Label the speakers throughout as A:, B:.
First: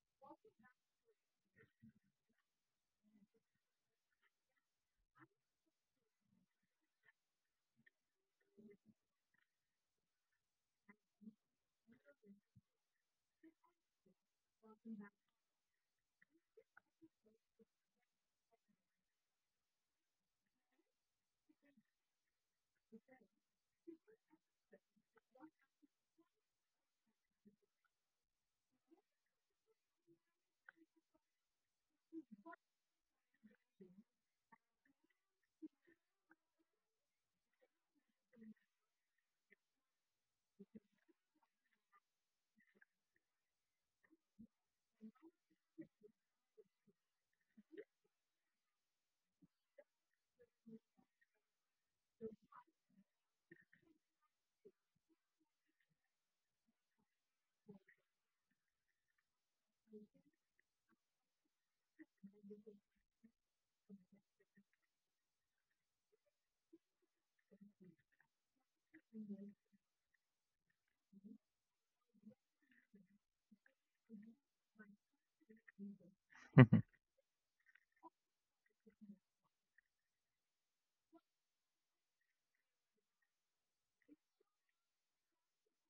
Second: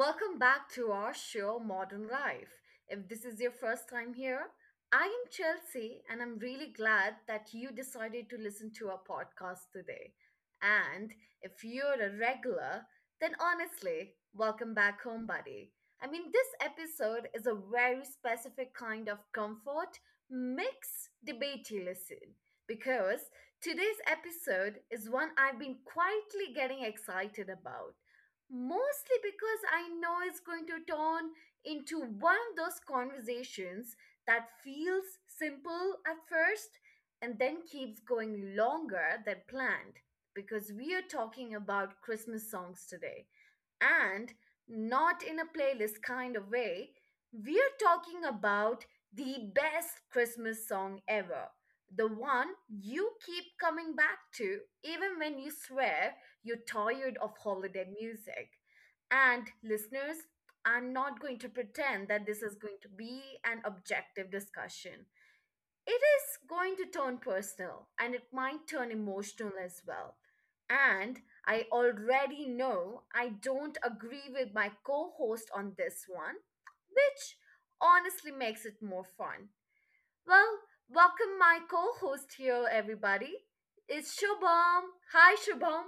A: Welcome back to our show, Modern Life. If this is your first time here, I am Chelsea, and I'm really glad that you decided to listen to our podcast today. And if you're a regular, then honestly, welcome back home, buddy. I mean, this episode is a very specific kind of comfort mix debatey listen because today's episode is one I've been quietly getting excited about mostly because I know it's going to turn into one of those conversations that feels simple at first and then keeps going longer than planned because we are talking about Christmas songs today and not in a playlist kind of way. We are talking about the best Christmas song ever. The one you keep coming back to, even when you swear you're tired of holiday music. And listeners, I'm not going to pretend that this is going to be an objective discussion. It is going to turn personal and it might turn emotional as well. And I already know I don't agree with my co host on this one, which honestly makes it more fun. Well, welcome my co host here, everybody. It's Shubham. Hi, Shubham.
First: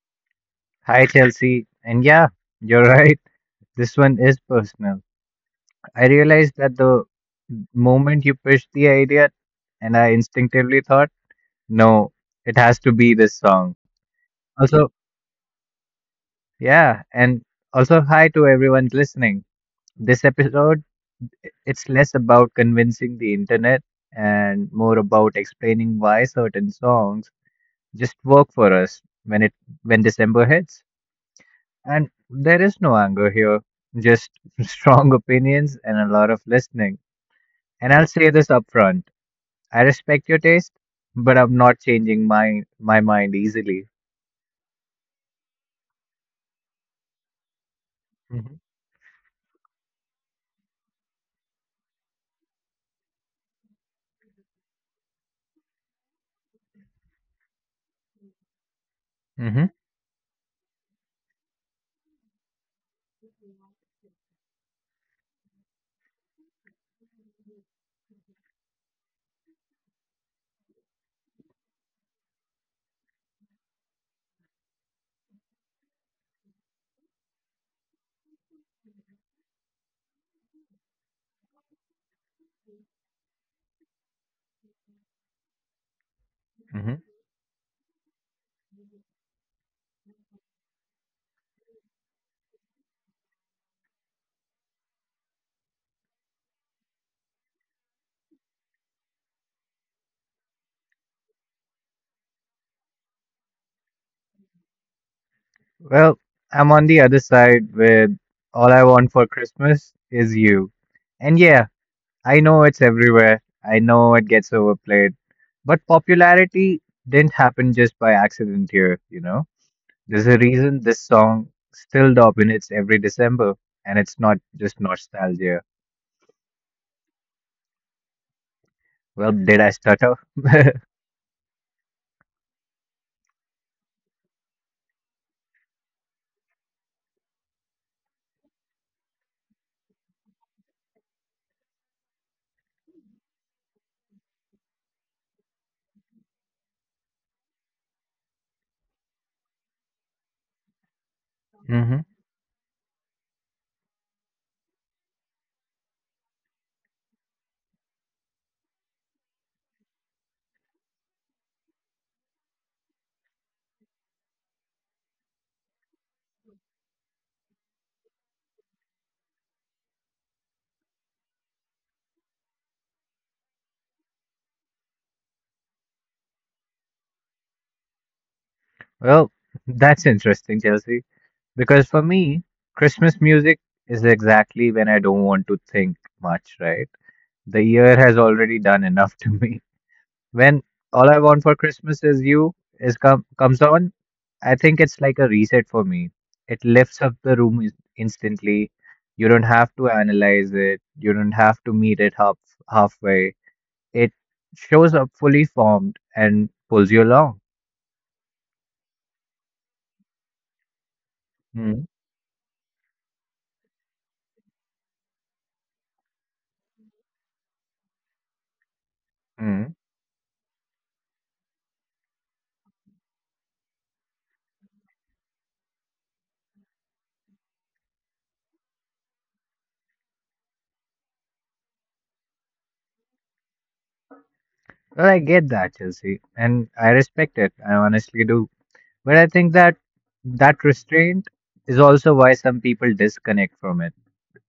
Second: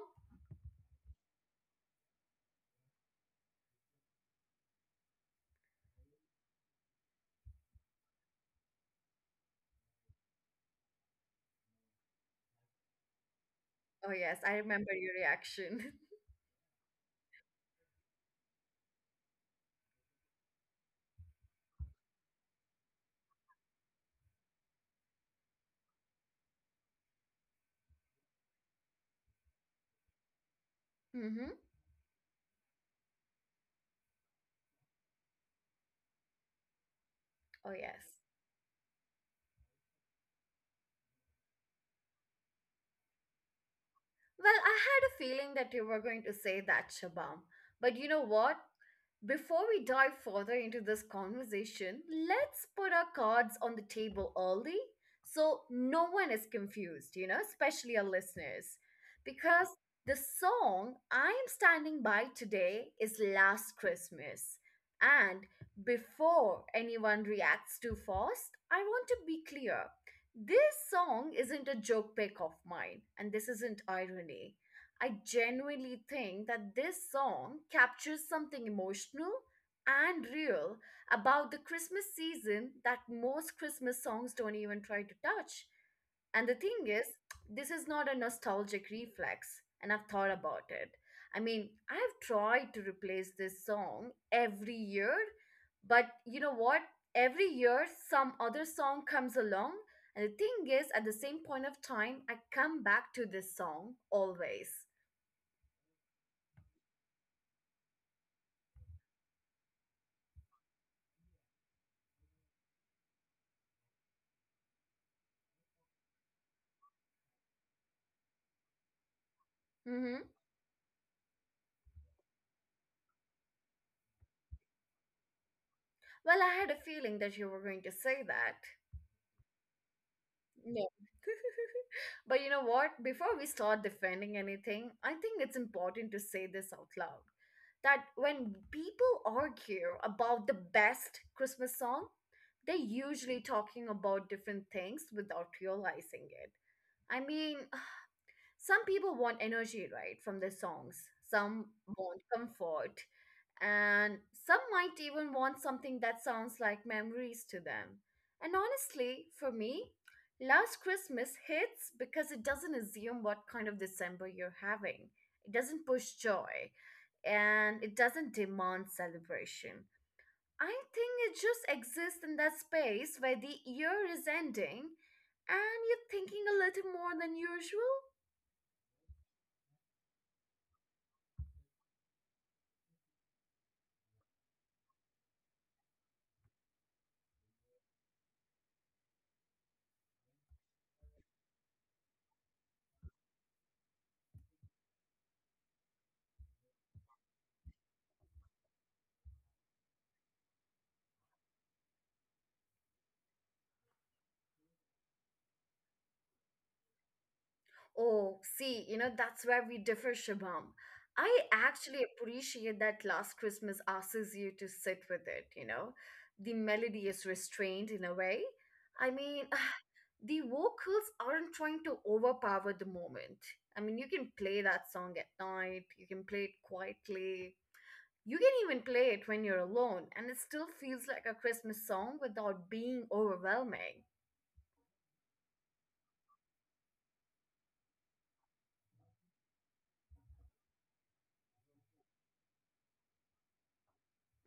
B: Hi, Chelsea. And yeah, you're right. This one is personal. I realized that the moment you pitched the idea, and I instinctively thought, no, it has to be this song.
A: Oh, yes, I remember
B: Also,
A: your reaction.
B: yeah, and also, hi to everyone listening. This episode, it's less about convincing the internet and more about explaining why certain songs just work for us when December hits.
A: Mm-hmm.
B: And there is no anger here, just strong opinions and a lot of listening.
A: Oh,
B: And
A: yes.
B: I'll say this up front. I respect your taste, but I'm not changing my mind easily.
A: Well, I had a feeling that you were going to say that, Shabam. But you know
B: hmm
A: what? Before we dive further into this conversation, let's put our cards on the table early so no one is confused, especially our listeners. Because
B: hmm
A: the song I'm standing by today is Last Christmas. And before anyone reacts too fast, I want to be clear. This song isn't a joke pick of mine, and this isn't irony. I genuinely think that this song captures something emotional and real about the Christmas season that most Christmas songs don't even try to touch. And the thing
B: hmm
A: is, this is not a nostalgic reflex, and I've thought about it. I mean, I've tried to replace this song every year, but you know what? Every year, some other song comes along. And the thing is, at the same point of time, I come back to this song always.
B: Well, I'm on the other side with all I want for Christmas is you. And yeah, I know it's everywhere. I know it gets overplayed, but popularity didn't happen just by accident here, you know.
A: Mm-hmm.
B: There's a reason this song still dominates every December, and it's not just nostalgia.
A: Well, I had a feeling that you were going to say that.
B: Well, did I stutter?
A: No. But you know what? Before we start defending anything, I think it's important to say this out loud. That when people argue about the best Christmas song, they're usually talking about different things without realizing it. I mean, some people want energy right from their songs, some
B: hmm
A: want comfort, and some might even want something that sounds like memories to them. And honestly, for me, Last Christmas hits because it doesn't assume what kind of December you're having. It doesn't push joy, and it doesn't demand celebration. I think it just exists in that space where the year is ending and you're thinking a little more than usual.
B: Well, that's interesting, Chelsea, because for me, Christmas music is exactly when I don't want to think much, right? The year has already done enough to me. When all I want for Christmas is you is come comes on, I think it's like a reset for me. It lifts up the room instantly. You don't have to analyze it. You don't have to meet it halfway. It shows up fully formed and pulls you along.
A: Oh, see, you know, that's where we differ, Shabam. I
B: mm
A: actually appreciate that Last Christmas asks you to sit with it, you know. The melody is restrained in a way. I mean,
B: mm.
A: the vocals aren't trying to overpower the moment. I mean, you can play that song at night, you can play it quietly, you can even play it when you're alone, and it still feels like a Christmas song without being overwhelming.
B: Well, I get that, Chelsea, and I respect it. I honestly do. But I think that that restraint is also why some people disconnect from it.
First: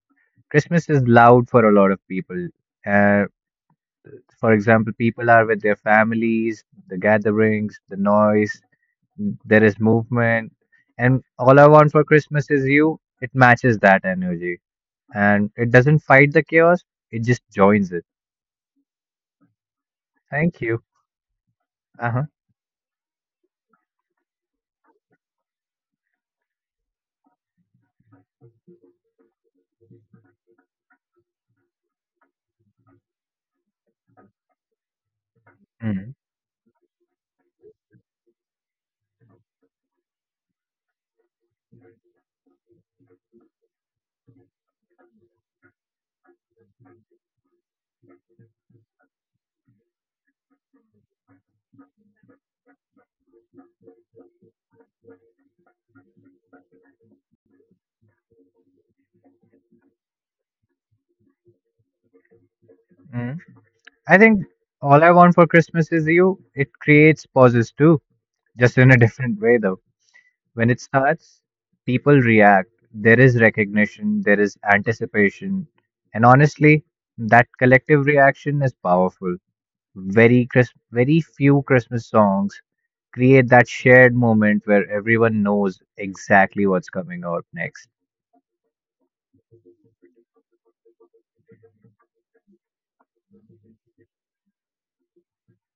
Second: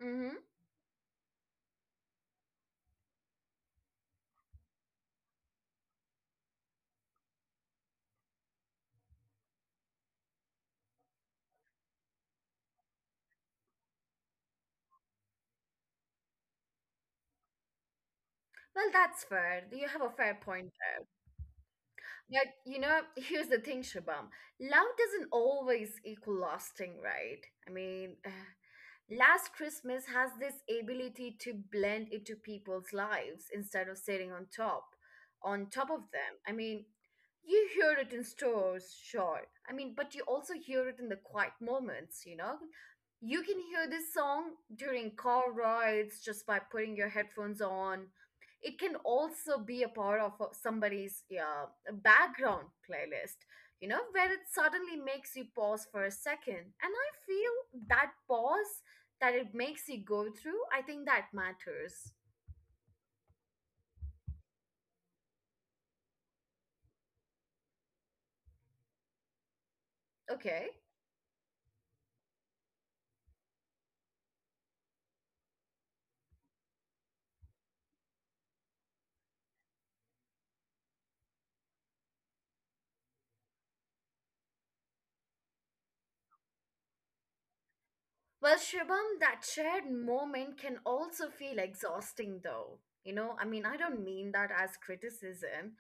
A: Mm-hmm.
B: Christmas is loud for a lot of people. Uh, For example, people are with their families, the gatherings, the noise, there is movement. And all I want for Christmas is you. It matches that energy. And it doesn't fight the chaos, it just joins it.
A: Well, that's fair. You have a fair
B: Thank
A: point.
B: you. Uh huh.
A: But you know, here's the thing, Shabam. Love doesn't always equal lasting, right? I mean, Last Christmas has this ability to blend into people's lives instead of sitting on top, of
B: hmm
A: them. I mean, you hear it in stores, sure. I mean, but you also hear it in the quiet moments, you know? You can hear this song during car rides just by putting your headphones on. It can also be a part of somebody's background playlist, you know, where it suddenly makes you pause for a second. And I feel that pause that it makes you go through, I think that matters.
B: hmm I think all I want for Christmas is you. It creates pauses too, just in a different way, though. When
A: Okay.
B: it starts, people react. There is recognition, there is anticipation. And honestly, that collective reaction is powerful. Very few Christmas songs create that shared moment where everyone knows exactly what's coming out next.
A: Well, Shubham, that shared moment can also feel exhausting though, you know. I mean, I don't mean that as criticism.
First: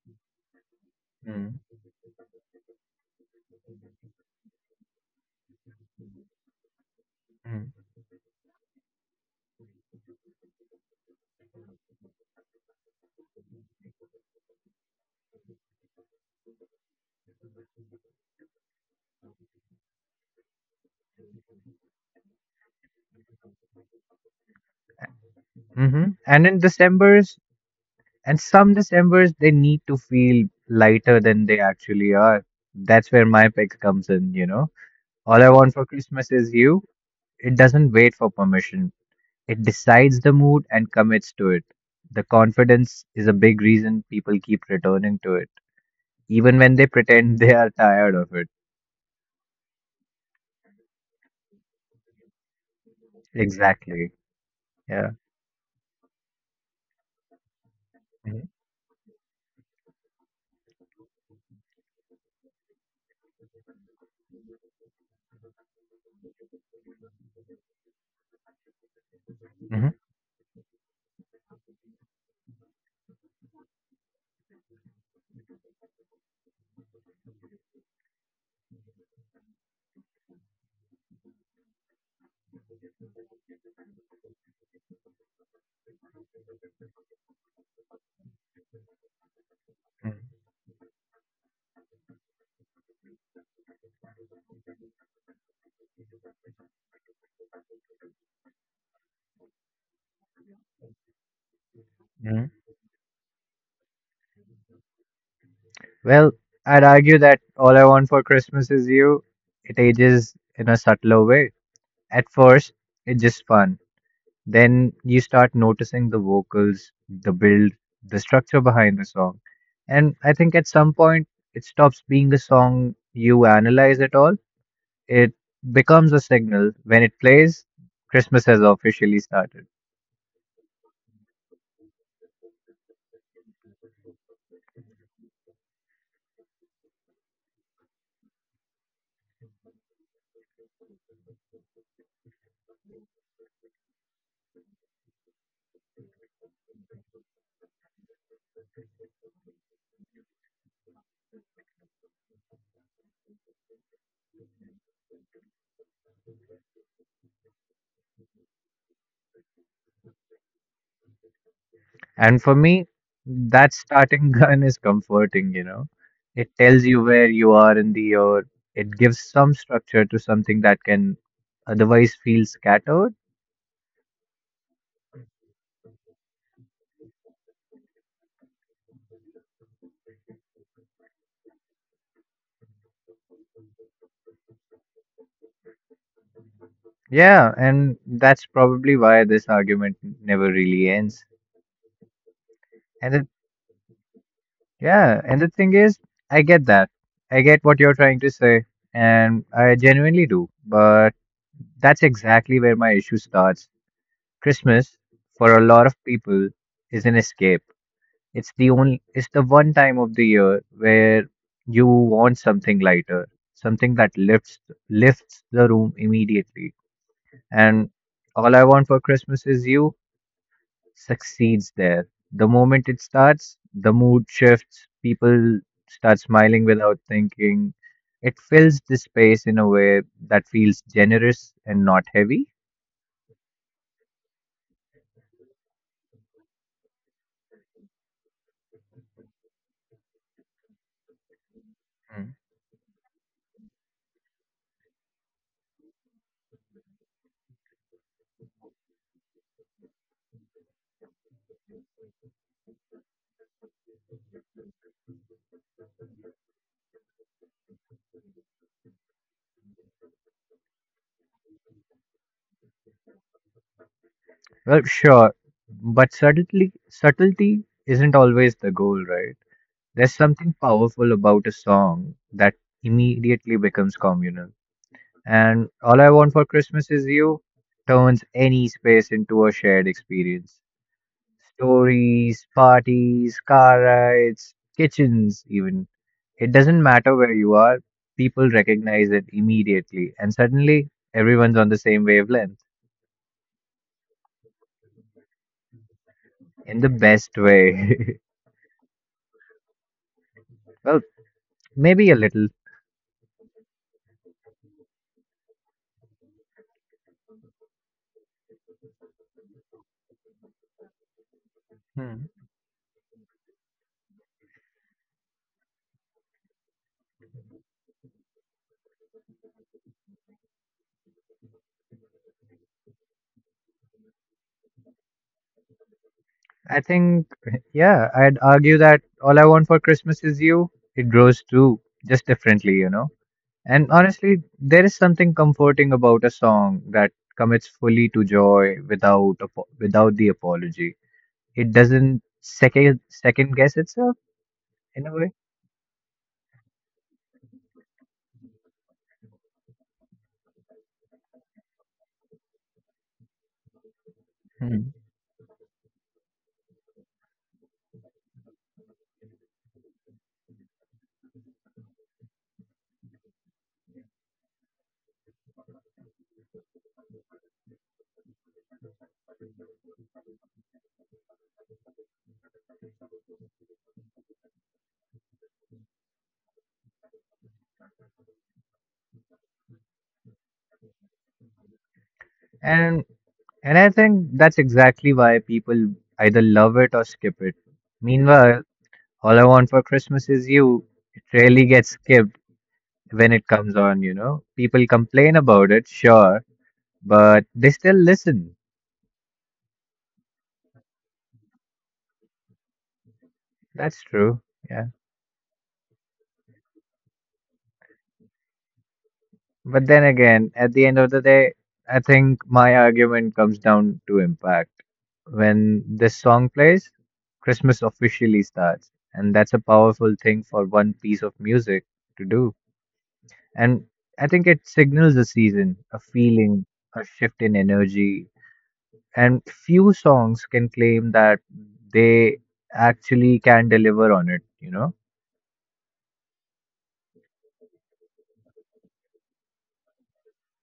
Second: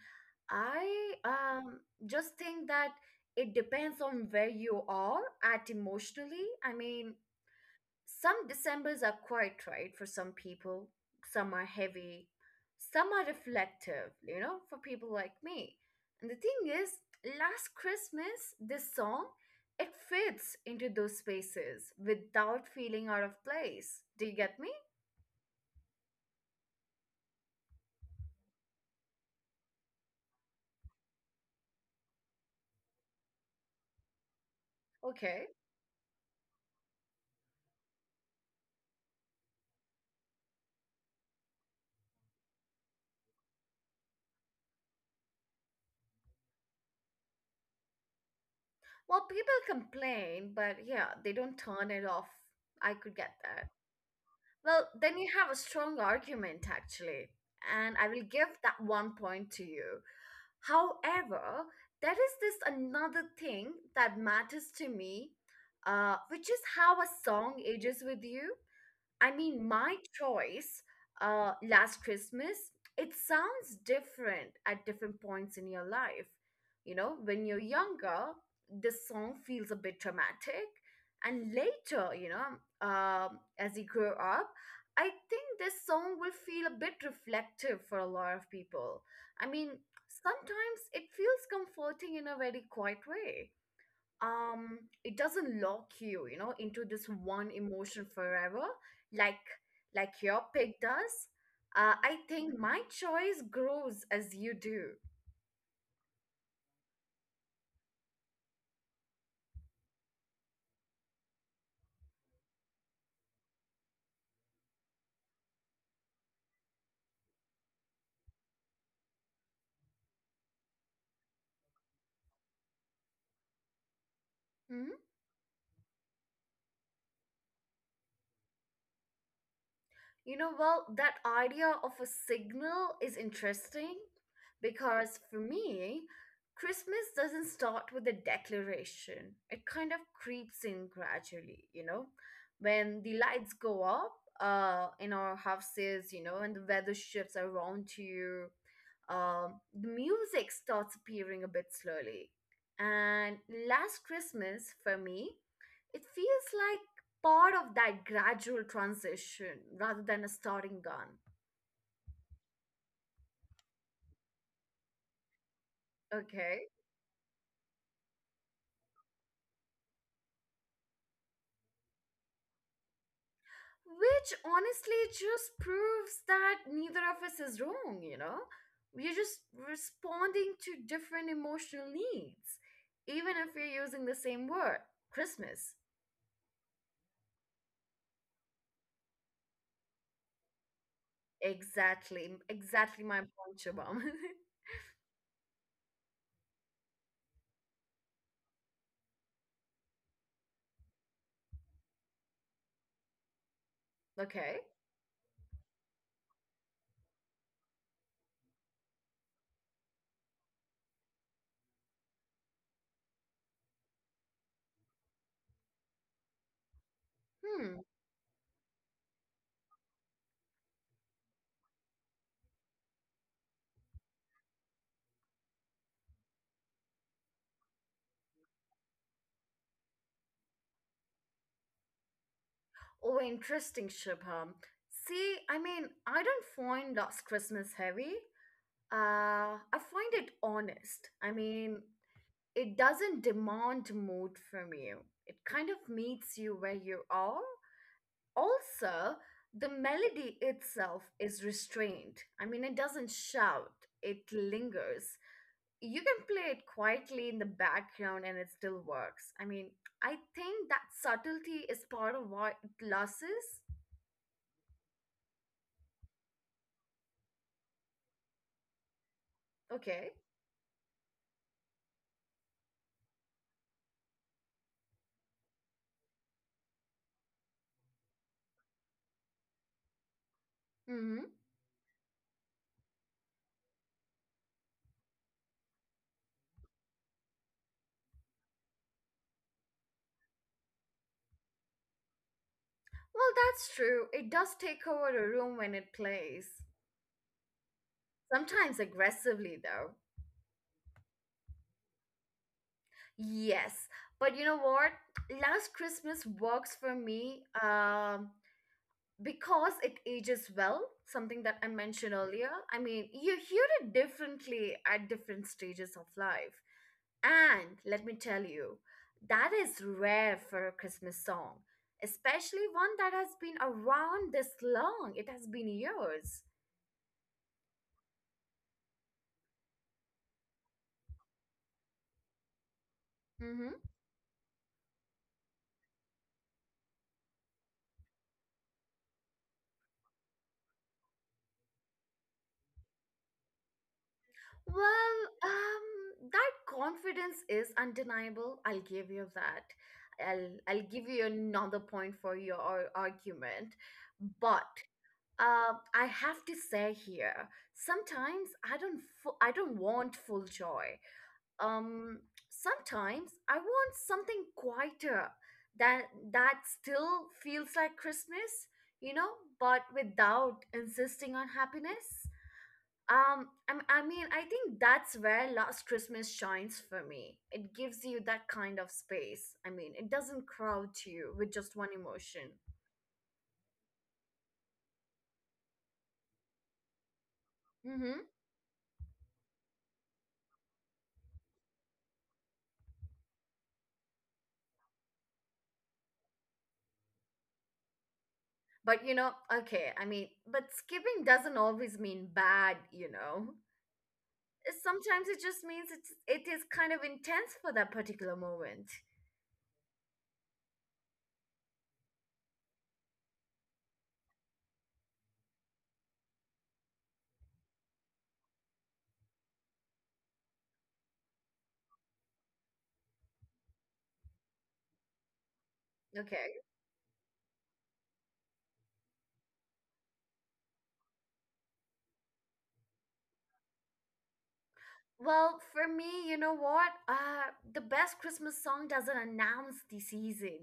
A: I
B: Mm,
A: just think that it depends on where you are at emotionally. I mean,
B: mm,
A: some Decembers are quite right for some people. Some are heavy. Some are reflective, you know, for people like me. And the thing is, Last Christmas, this song, it fits into those spaces without feeling out of place. Do you get me?
B: And some December's, they need to feel lighter than they actually are. That's where my pick comes in, you know. All I
A: Okay.
B: want for Christmas is you. It doesn't wait for permission. It decides the mood and commits to it. The confidence is a big reason people keep returning to it, even when they pretend they are tired of it.
A: Well, people complain, but yeah, they don't turn it off. I could get that.
B: Exactly.
A: Well,
B: Yeah.
A: then you have a strong argument, actually, and I will give that one point to you. However, there is this another thing that matters to me, which is how a song ages with you. I mean,
B: hmm
A: my choice, Last Christmas, it sounds different at different points in your life. You know, when you're younger, this song feels a bit dramatic. And later, you know, as you grow up, I think this song will feel a bit reflective for a lot of people. I mean,
B: hmm
A: sometimes it feels comforting in a very quiet way. It doesn't lock you, you know, into this one emotion forever, like like your pig does. I
B: hmm
A: think my choice grows as you do.
B: Well, I'd argue that all I want for Christmas is you. It ages in a subtler way. At first, it's just fun. Then you start noticing the vocals, the build, the structure behind the song. And I think at some point it stops being a song you analyze at all.
A: Mm-hmm.
B: It becomes a signal. When it plays, Christmas has officially started.
A: You know, well, that idea of a signal is interesting because for me, Christmas doesn't start with a declaration. It kind of creeps in gradually, you know, when the lights go up in our houses, you know, and the weather shifts around you. The music starts appearing a bit slowly. And Last Christmas, for me, it feels like part of that gradual transition rather than a starting gun.
B: And for me, that starting gun is comforting, you know. It
A: Okay.
B: tells you where you are in the year. It gives some structure to something that can otherwise feel scattered.
A: Which honestly just proves that neither of us is wrong, you know? We're just responding to different emotional needs, even if we're using the same word, Christmas.
B: Yeah, and that's probably why this argument never really ends.
A: Exactly. Exactly
B: And
A: my
B: the,
A: point, Shubham.
B: yeah, and the thing is, I get that. I get what you're trying to say, and I genuinely do. But that's exactly where my issue starts.
A: Okay.
B: Christmas, for a lot of people, is an escape. It's the one time of the year where you want something lighter, something that lifts the room immediately.
A: Hmm.
B: And all I want for Christmas is you succeeds there. The moment it starts, the mood shifts, people start smiling without thinking. It fills the space in a way that feels generous and not heavy.
A: Oh, interesting, Shubham. See, I mean, I don't find Last Christmas heavy. I find it honest. I mean,
B: Mm.
A: it doesn't demand mood from you. It kind of meets you where you are. Also, the melody itself is restrained. I mean, it doesn't shout, it lingers. You can play it quietly in the background and it still works. I mean, I think that subtlety is part of what it loses.
B: Well, sure, but subtlety isn't always the goal, right?
A: Okay.
B: There's something powerful about a song that immediately becomes communal. And All I Want for Christmas Is You turns any space into a shared experience.
A: Mm-hmm.
B: Stories, parties, car rides, kitchens, even. It doesn't matter where you are, people recognize it immediately, and suddenly everyone's on the same wavelength
A: Well, that's true. It does take over a room when it plays.
B: in the best way.
A: Sometimes aggressively, though.
B: Well, maybe a little.
A: Yes. But you know what? Last Christmas works for me because it ages well, something that I mentioned
B: Hmm.
A: earlier. I mean, you hear it differently at different stages of life. And let me tell you, that is rare for a Christmas song, especially one that has been around this long. It has been years.
B: I think, yeah, I'd argue that all I want for Christmas is you. It grows too, just differently, you know.
A: Mm-hmm.
B: And honestly, there is something comforting about a song that commits fully to joy without the apology. It doesn't second guess itself in a
A: Well,
B: way.
A: that confidence is undeniable. I'll give you that. I'll give you another point for your argument, but
B: Hmm.
A: I have to say here, sometimes I don't want full joy. Um, Sometimes I want something quieter that still feels like Christmas, you know, but without insisting on happiness. I mean, I think that's where Last Christmas shines for me. It gives you that kind of space. I mean, it doesn't crowd you with just one emotion.
B: And and I think that's exactly why people either love it or skip it.
A: Mm-hmm.
B: Meanwhile, all I want for Christmas is you. It rarely gets skipped when it comes on, you know. People complain about it, sure, but they still listen.
A: But you know, okay, I mean, but skipping doesn't always mean bad, you know.
B: That's true. Yeah.
A: Sometimes it just means it is kind of intense for that particular moment.
B: But then again, at the end of the day, I think my argument comes down to impact. When this song plays, Christmas officially starts, and that's a powerful thing for one piece of music to do. And I think it signals a season, a
A: Okay.
B: feeling, a shift in energy. And few songs can claim that they actually can deliver on it, you know?
A: Well, for me, you know what? The best Christmas song doesn't announce the season.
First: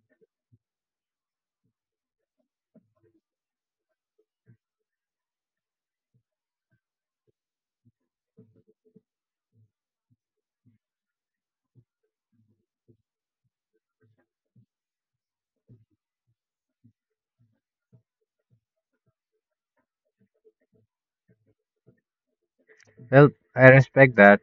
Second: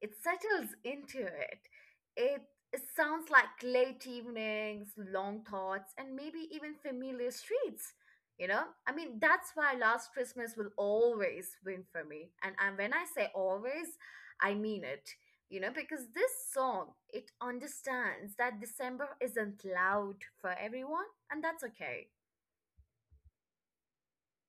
A: It settles into it. It it sounds like late evenings, long thoughts, and maybe even familiar streets. You know? I mean, that's why Last Christmas will always win for me. And when I say always, I mean it. You know, because this song, it understands that December isn't loud for everyone, and that's okay.
B: Well, I respect that.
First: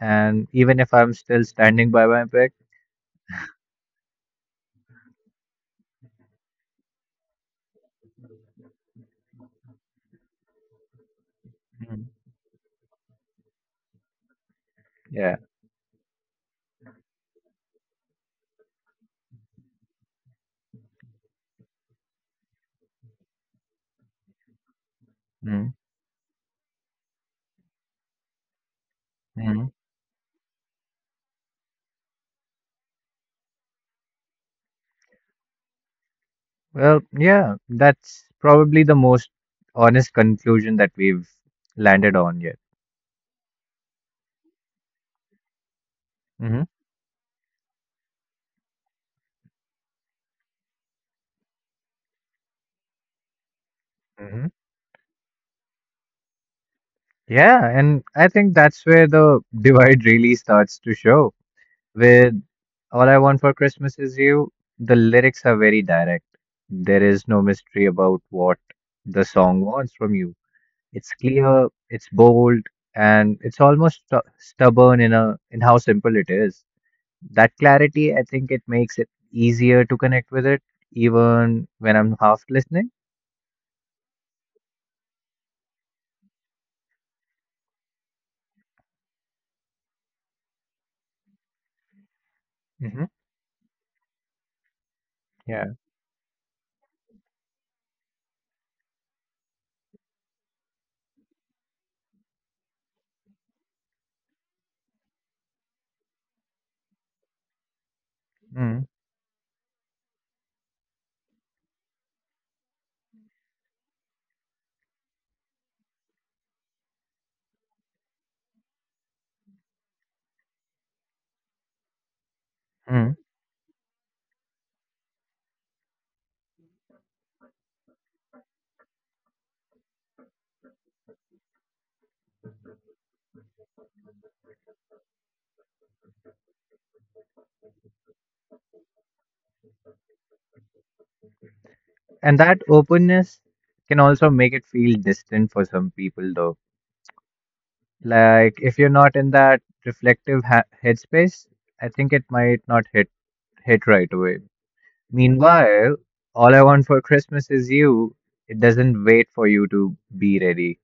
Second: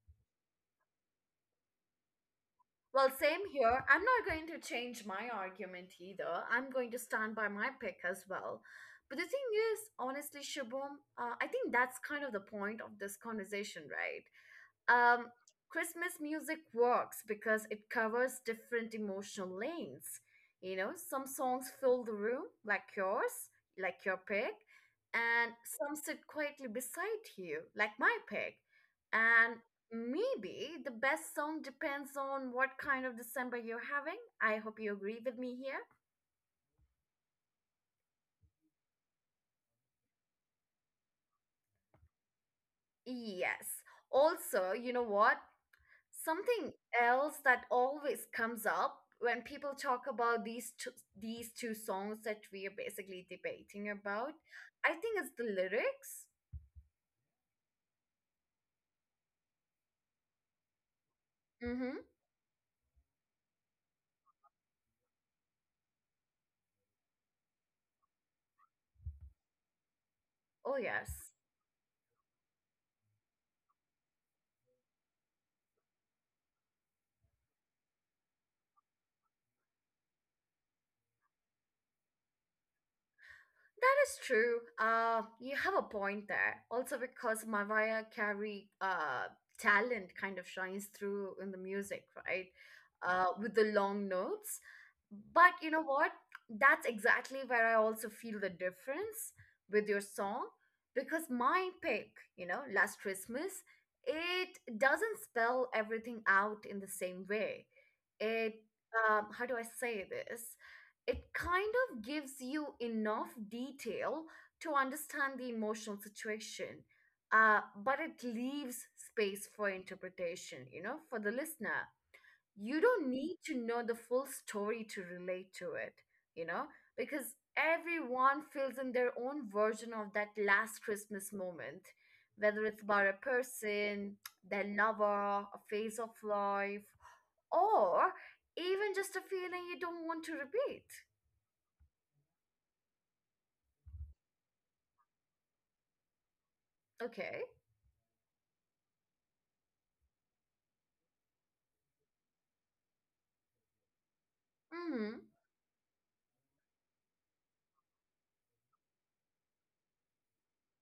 B: And even if I'm still standing by my pick,
A: Well, same here. I'm not going to change my argument either. I'm going to stand by my pick as well. But the thing is, honestly, Shubham, I think that's
B: Mhm.
A: kind of the point of this conversation, right? um,
B: Yeah.
A: Christmas music works because it covers different emotional lanes. You know, some songs fill the room, like yours, like your pig, and
B: Mm,
A: some sit quietly beside you, like my pig. And
B: mm.
A: maybe the best song depends on what kind of December you're having. I hope you agree with me here.
B: Well, yeah, that's probably the most honest conclusion that we've landed on yet.
A: Yes. Also, you know what?
B: hmm
A: Something else that always comes up when people talk about these two songs that we are basically debating about,
B: hmm
A: I think it's the lyrics.
B: Yeah, and I think that's where the divide really starts to show.
A: Mm-hmm.
B: With All I Want for Christmas Is You, the lyrics are very direct. There is no mystery about what the song wants from you.
A: Oh
B: It's
A: yes.
B: clear, it's bold, and it's almost stubborn in how simple it is. That clarity, I think it makes it easier to connect with it, even when I'm half listening.
A: That is true. You have a point there. Also, because Mariah Carey talent kind of shines through in the music, right? With the long notes. But you know what? That's exactly where I also feel the difference with your song because my pick, you know, Last Christmas, it doesn't spell everything out in the same way. It,
B: Mm-hmm.
A: how do I say this? It kind of gives you enough detail to understand the emotional situation, but it leaves space for interpretation, you know, for the listener. You don't
B: Mm-hmm.
A: need to know the full story to relate to it, you know, because everyone fills in their own version of that last Christmas moment, whether it's about a person, their lover, a phase of life, or even just a feeling you don't want to repeat.
B: And that openness can also make it feel distant for some people, though.
A: Okay.
B: Like if you're not in that reflective headspace, I think it might not hit hit right away.
A: Hmm.
B: Meanwhile, all I want for Christmas is you. It doesn't wait for you to be ready.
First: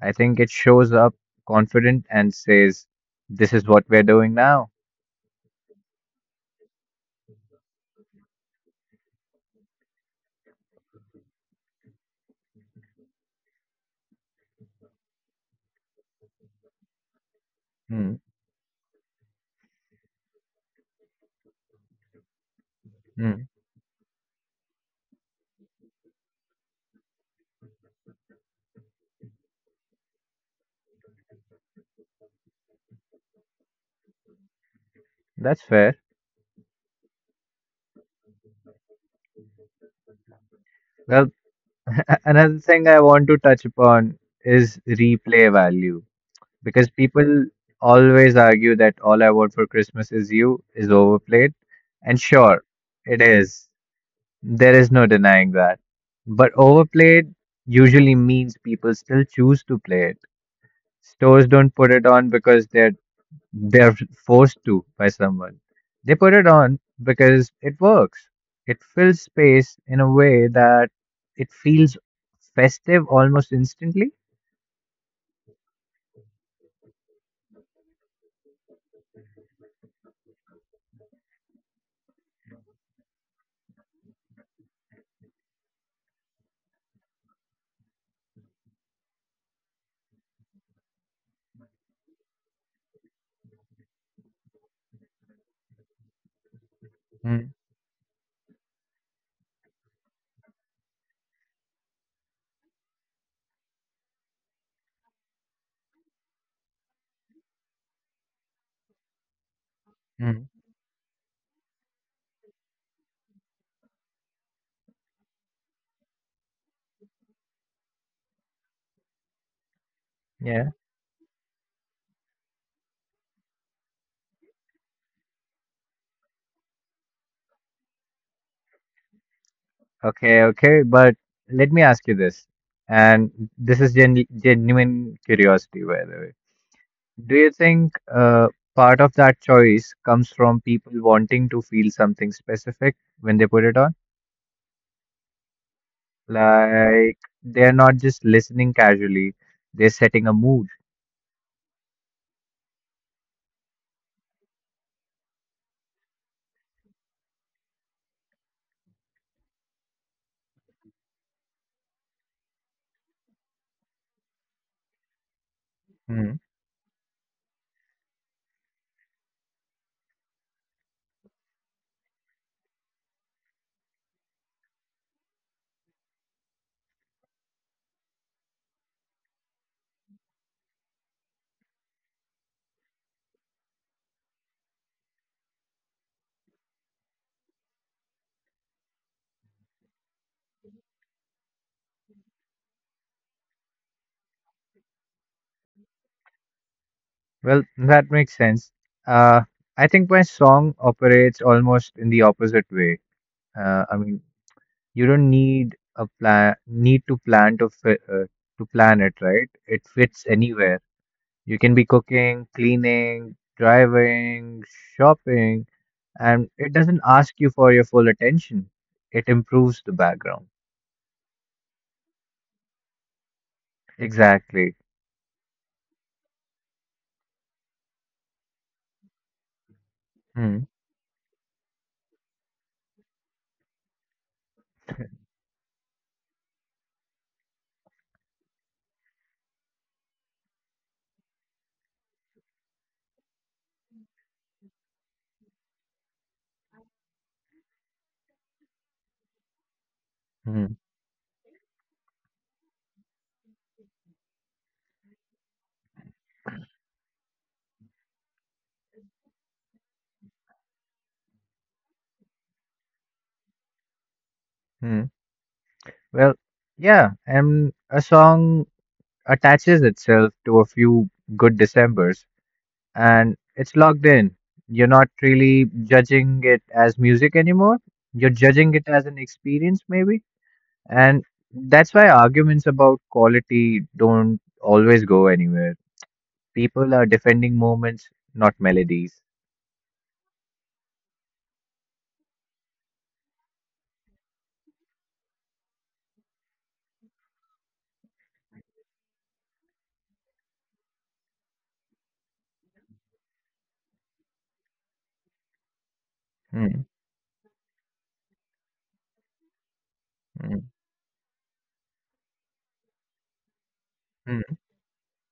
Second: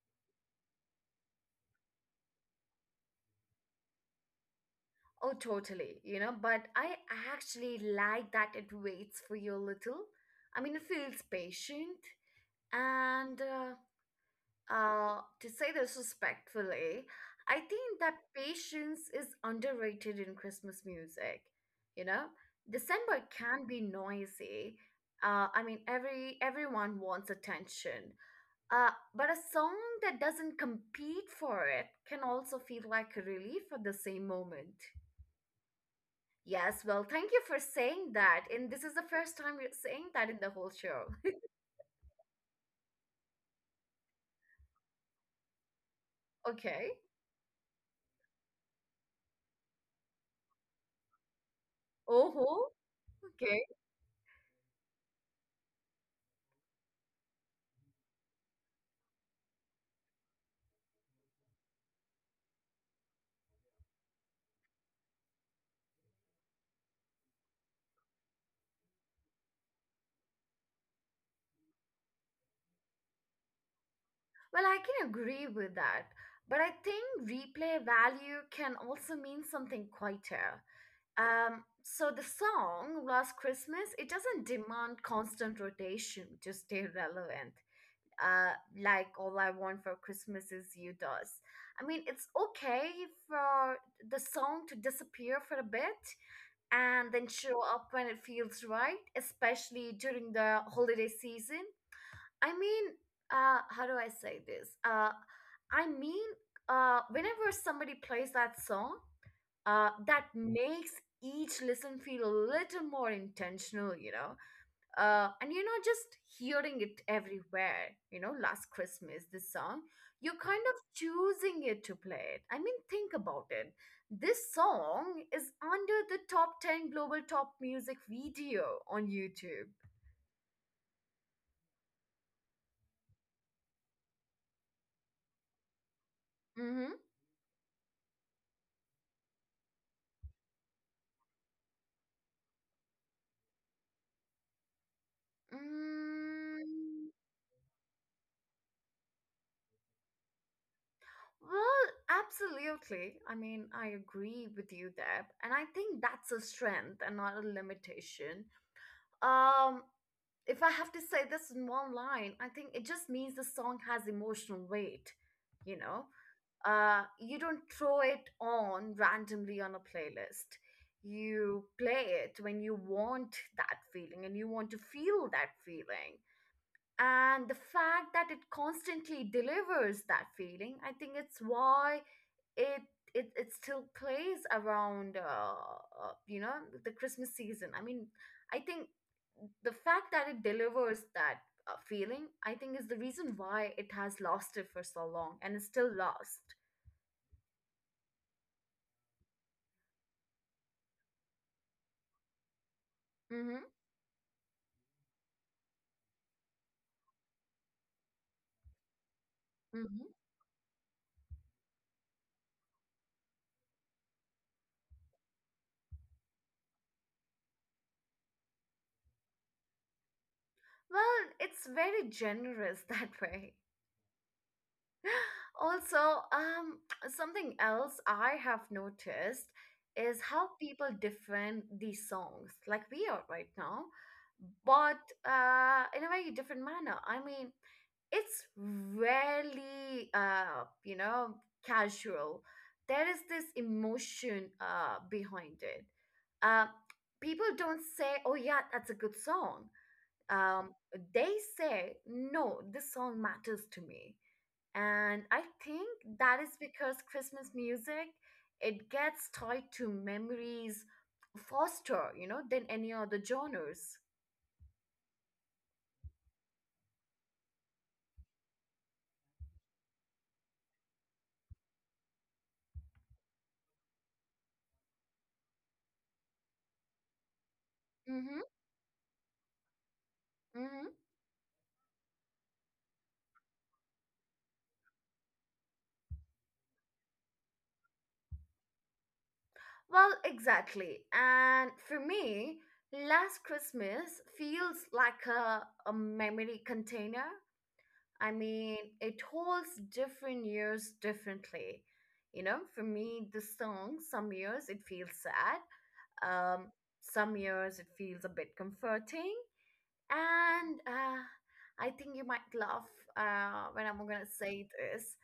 B: I think it shows up confident and says, "This is what we're doing now."
A: Oh, totally. You know, but I actually like that it waits for you a little. I mean, it feels patient. And to say this respectfully, I think that patience is underrated in Christmas music. You know, December can be noisy. I mean, everyone wants attention. Uh, but a song that doesn't compete for it can also feel like a relief at the same moment.
B: That's fair.
A: Yes, well, thank you for saying that. And this is the first time you're saying that in the whole show.
B: Well, another thing I want to touch upon is replay value
A: Okay.
B: because people always argue that All I Want for Christmas Is You is overplayed. And
A: Oh,
B: sure, it
A: okay.
B: is. There is no denying that. But overplayed usually means people still choose to play it. Stores don't put it on because they're forced to by someone. They put it on because it works. It fills space in a way that it feels festive almost instantly.
A: Well, I can agree with that. But I think replay value can also mean something quieter. So the song Last Christmas, it doesn't demand constant rotation to stay relevant, uh, like All I Want for Christmas Is You does. I mean, it's okay for the song to disappear for a bit and then show up when it feels right, especially during the holiday season. I mean, how do I say this? I mean, Whenever somebody plays that song, that
B: Mm.
A: makes each listen feel a little more intentional, you know? And you know, just hearing it everywhere, you know, Last Christmas, this song, you're kind
B: Yeah.
A: of choosing it to play it. I mean, think about it, this song is under the top 10 global top music video on YouTube.
B: Okay. Okay. But let me ask you this, and this is genuine curiosity, by the way.
A: Mm-hmm.
B: Do you think part of that choice comes from people wanting to feel something specific when they put it on?
A: Mm.
B: Like they're not just listening casually; they're setting a mood.
A: Well, absolutely. I mean, I agree with you there, and I think that's a strength and not a limitation. Um, if I have to say this in one line, I think it just means the song has emotional weight, you know?
B: Hmm.
A: You don't throw it on randomly on a playlist. You play it when you want that feeling and you want to feel that feeling, and the fact that it constantly delivers that feeling, I think it's why it it still plays around you know, the Christmas season. I mean, I think the fact that it delivers that feeling, I think is the reason why it has lasted for so long and is still lost.
B: Well, that makes sense. Uh, I think my song operates almost in the opposite way.
A: Mm-hmm,
B: I mean, you don't need a plan, need to plan to fi to plan it, right? It
A: mm-hmm.
B: fits anywhere. You can be cooking, cleaning, driving, shopping, and it doesn't ask you for your full attention. It improves the background.
A: Well, it's very generous that way.
B: Exactly.
A: Also, um, something else I have noticed is how
B: Hmm.
A: people defend these songs, like we are right now, but in a very different manner. I mean, it's rarely, you know, casual. There is this emotion behind it. Uh, People don't say, "Oh yeah, that's a good song."
B: Hmm.
A: Um, they say, "No, this song matters to me." And I think that is because Christmas music, it gets tied to memories faster, you know, than any other genres.
B: Hmm. Well, yeah, and a song attaches itself to a few good Decembers and it's locked in. You're not really judging it as music anymore. You're
A: Mm-hmm,
B: judging it as an experience, maybe.
A: mm-hmm.
B: And that's why arguments about quality don't always go anywhere. People are defending moments, not melodies.
A: Well, exactly, and for me, Last Christmas feels like a memory container. I mean, it holds different years differently. You know, for me, the song, some years it feels sad, um,
B: Hmm,
A: some years it feels a bit comforting.
B: hmm,
A: And I think you might laugh when I'm gonna
B: hmm,
A: say this,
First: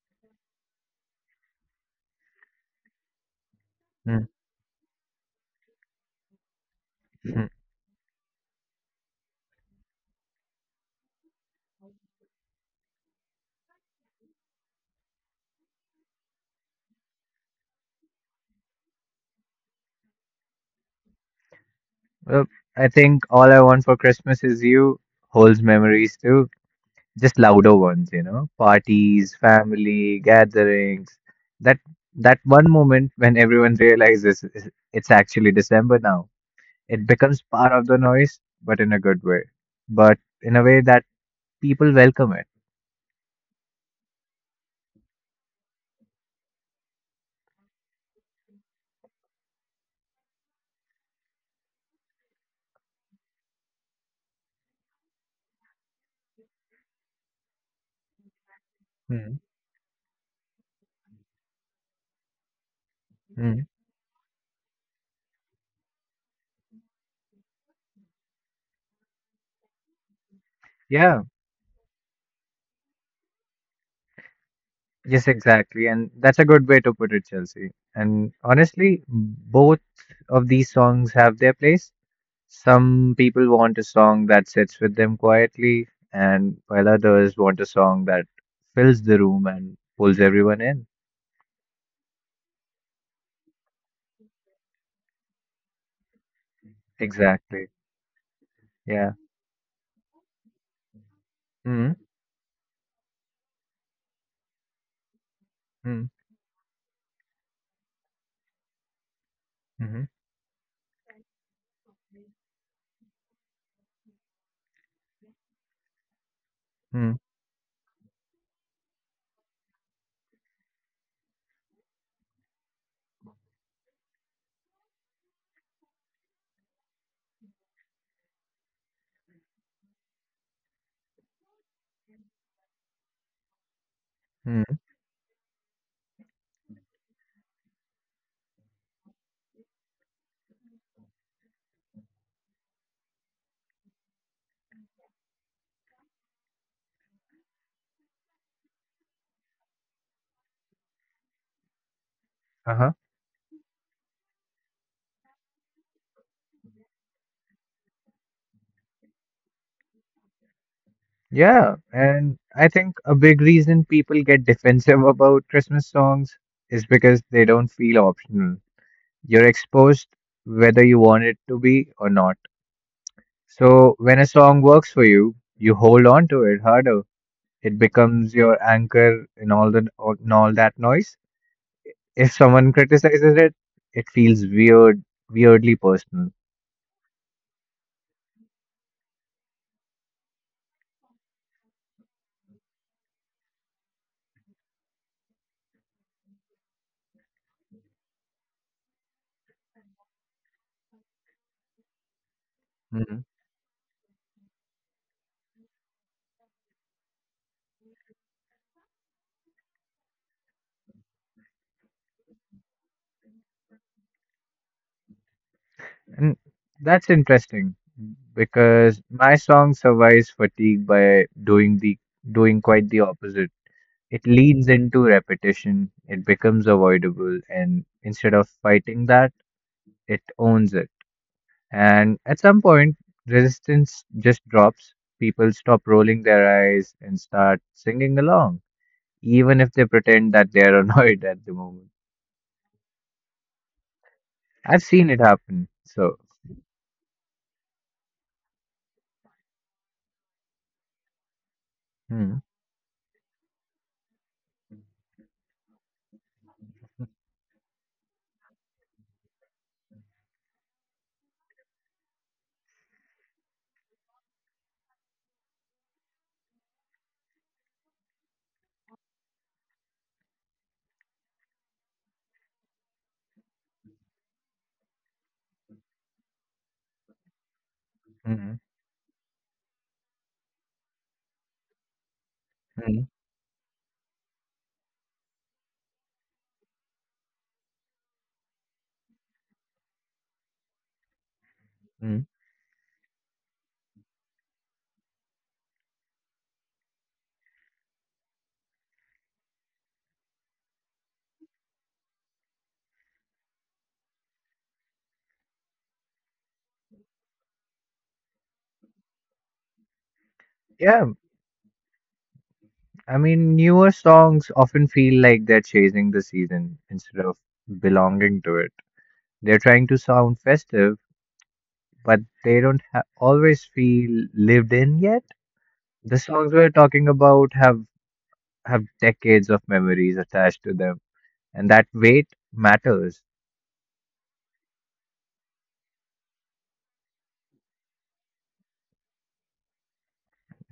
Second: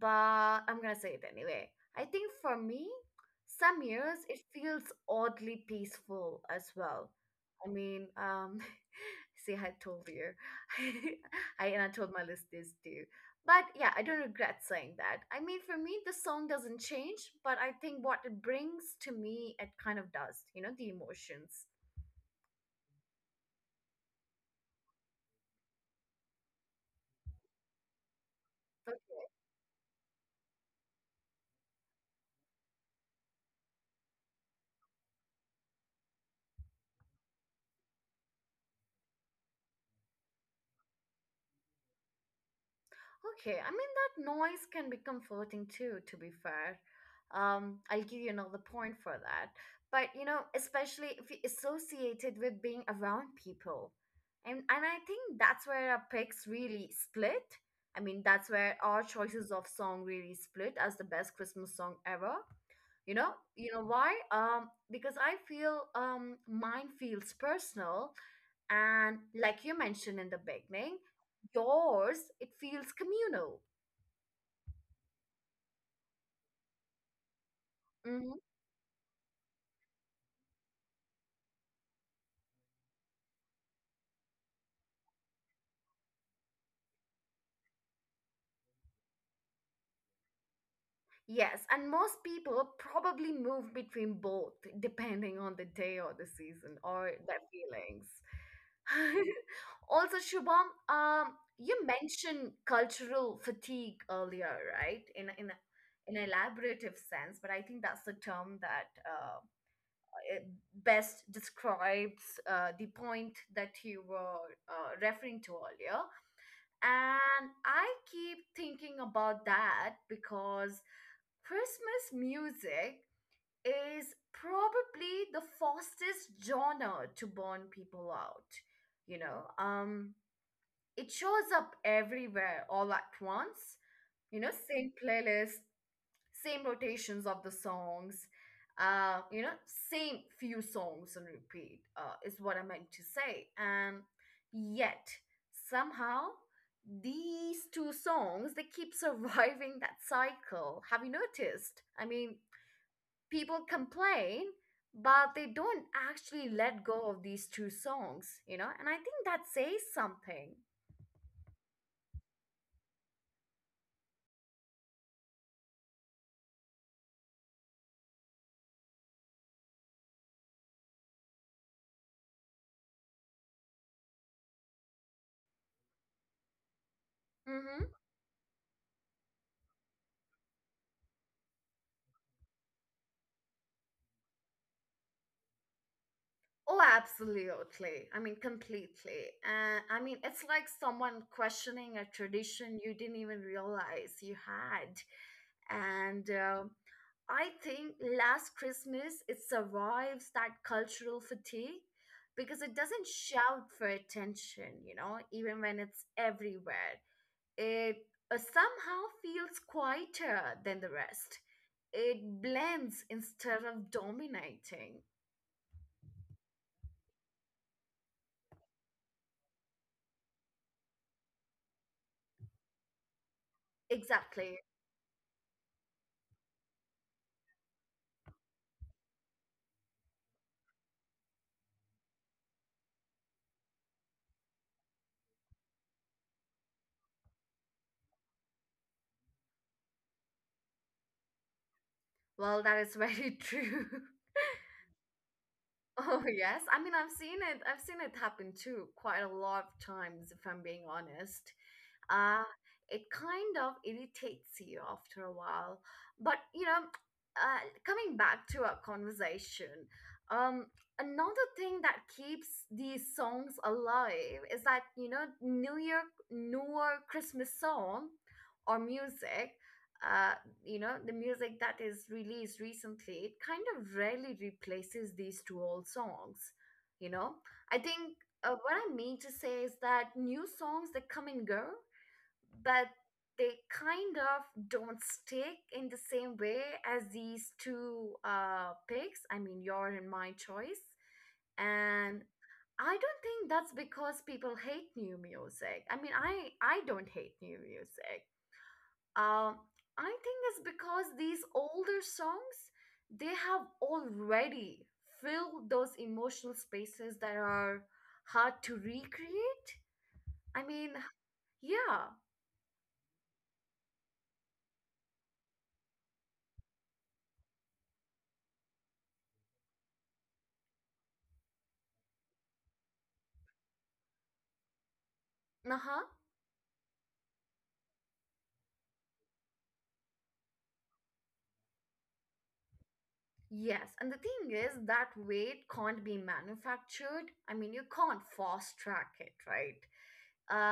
A: but I'm gonna say it anyway. I think for me, some years
B: hmm,
A: it feels oddly peaceful as well.
B: hmm.
A: I mean, um, See, I told you, I and I told my listeners too. But yeah, I don't regret saying that. I mean, for me, the song doesn't change, but I think what it brings to me, it kind of does. You know, the emotions.
B: Well, I think all I want for Christmas is you, holds memories too. Just louder ones, you know, parties, family, gatherings. That that one moment when everyone realizes it's actually December now. It becomes part of the noise, but in a good way, but in a way that people welcome it.
A: Okay, I mean that noise can be comforting too, to be fair. I'll give you another point for that. But you know, especially if you associate it with being around people. And I think that's where our picks really split. I mean, that's where our
B: mm
A: choices of song really split as the best Christmas song ever. You know,
B: mm.
A: you know why? Because I feel mine feels personal, and like you mentioned in the beginning,
B: Yeah,
A: yours, it feels communal.
B: yes, exactly, and that's a good way to put it, Chelsea. And
A: Mhm.
B: honestly, both of these songs have their place. Some people want a song that sits with them quietly, and while others want a song that fills the room and pulls everyone in.
A: Yes, and most people probably move between both depending on the day or the season or their
B: Exactly.
A: feelings.
B: Yeah.
A: Also, Shubham, you
B: Mm.
A: mentioned cultural fatigue earlier, right? In
B: Mm.
A: an elaborative sense, but I think that's the term that
B: Mm.
A: it best describes the point that you were referring to earlier.
B: Mm.
A: And I keep thinking about that because Christmas music is probably the fastest genre to burn people out. You know, it shows up everywhere all at once. You know,
B: Mm.
A: same playlist, same rotations of the songs, you know, same few songs on repeat, is what I meant to say, and yet somehow these two songs, they keep surviving that cycle. Have you noticed? I mean,
B: Uh huh.
A: people complain, but they don't actually let go of these two songs, you know, and I think that says something.
B: Yeah. And I think a big reason people get defensive about Christmas songs is because they don't feel optional. You're exposed whether you want it to be or not. So when a song works for you, you hold on to it harder. It
A: Mm-hmm.
B: becomes your anchor in all that noise. If someone criticizes it, it feels weird, weirdly personal.
A: Oh, absolutely. I mean, completely. I mean, it's like someone questioning a tradition you didn't even realize you had. And I think Last Christmas, it survives that cultural fatigue because it doesn't
B: hmm
A: shout for attention, you know, even when it's everywhere. It somehow feels quieter than the rest. It blends instead of dominating.
B: And that's interesting because my song survives fatigue by doing quite the opposite. It
A: Exactly.
B: leans into repetition, it becomes avoidable, and instead of fighting that, it owns it. And at some point, resistance just drops. People stop rolling their eyes and start singing along, even if they pretend that they are annoyed at the moment.
A: Well, that is very true.
B: I've seen it happen.
A: Oh, yes. I mean, I've seen it. I've seen it happen too, quite a lot of times, if I'm being honest.
B: Mm,
A: uh, it kind of irritates you after a while. But you know, coming back to our conversation, um, another thing that keeps these songs alive is that, you know, New Year, newer Christmas song or music. Uh, you know, the music that is released recently, it kind of rarely replaces these two old songs, you know. I think,
B: mm,
A: what I mean to say is that new songs that come and go, but
B: mm,
A: they kind of don't stick in the same way as these two picks. I mean, your and my choice.
B: mm.
A: And I don't think that's because people hate new music. I mean, I don't hate new music. Um, I think it's because these older songs, they have already filled those emotional spaces that are hard to recreate. I mean,
B: Yeah,
A: yeah.
B: I mean, newer songs often feel like they're chasing the season instead of belonging to it. They're trying to sound festive, but they don't always feel lived in yet.
A: Uh-huh.
B: The songs we're talking about have decades of memories attached to them, and that weight matters.
A: Yes, and the thing is, that weight can't be manufactured. I mean, you can't fast track it, right?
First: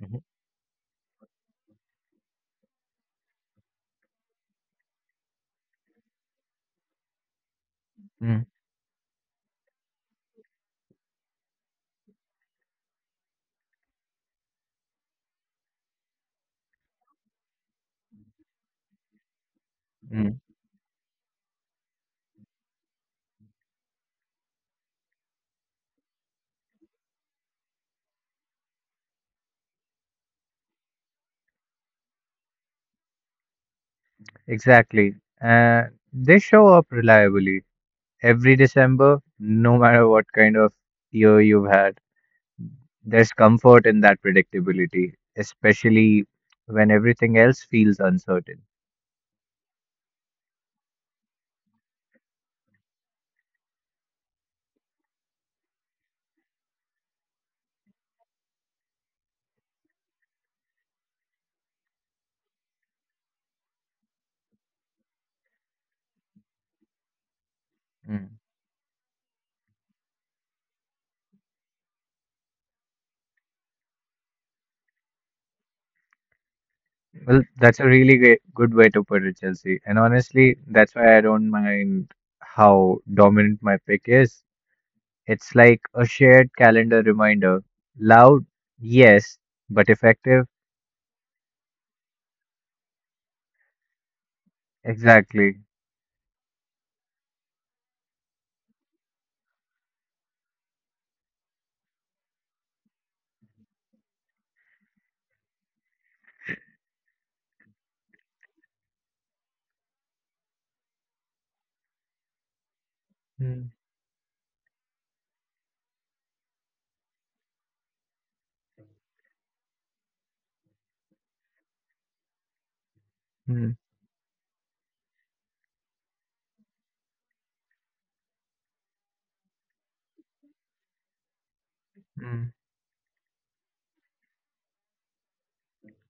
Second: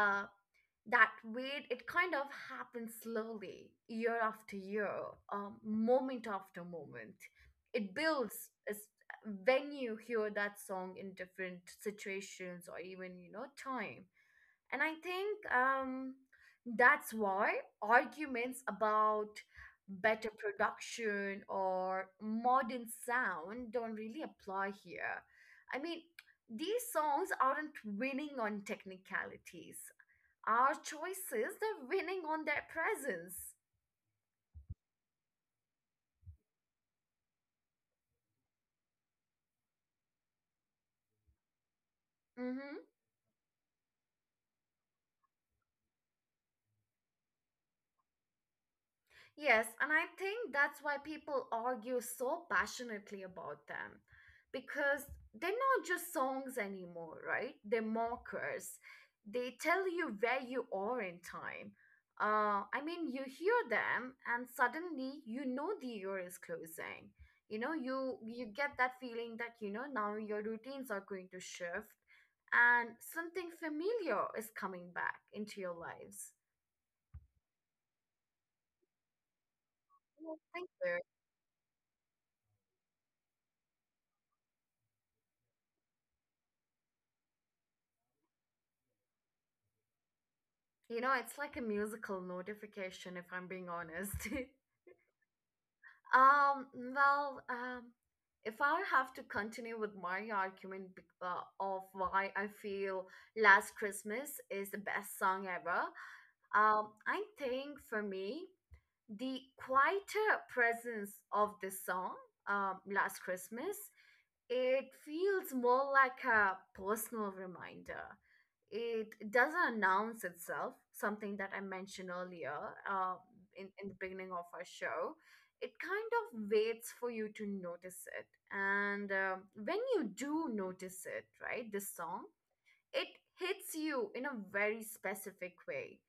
B: Mhm.
A: that weight, it kind of happens slowly, year after year, moment after moment. It
B: mm
A: builds as when you hear that song in different situations, or even, you know, time. And I think that's why arguments about better
B: mm.
A: production or modern sound don't really apply here. I mean, these songs aren't winning on technicalities. Our choices, they're winning on their presence.
B: Exactly. Uh, they show up reliably every December, no matter what kind of year you've had,
A: Mm-hmm.
B: there's comfort in that predictability, especially when everything else feels uncertain.
A: Yes, and I think that's why people argue so passionately about them because they're not just songs anymore, right? They're markers. They tell you where you are in time. I mean, you hear them and suddenly you know the year is closing. You know, you
B: Mm.
A: you get that feeling that, you know, now your routines are going to shift and something familiar is coming back into your lives.
B: Well, that's a really great, good way to put it, Chelsea. And
A: What
B: honestly,
A: do
B: that's
A: you
B: why I don't mind how dominant my pick is. It's like a shared calendar reminder. Loud, yes, but effective,
A: You know, it's like a musical notification, if I'm being honest.
B: exactly.
A: um, well, if I have to continue with my argument of why I feel Last Christmas is the best song ever, I think for me, the quieter presence of this song, Last
B: Mm.
A: Christmas, it feels more like a personal reminder. It doesn't announce itself, something that I mentioned earlier, uh,
B: Mm.
A: in the beginning of our show. It kind of waits for you to notice it. And when you do notice it, right, this song,
B: mm.
A: it hits you in a very specific way.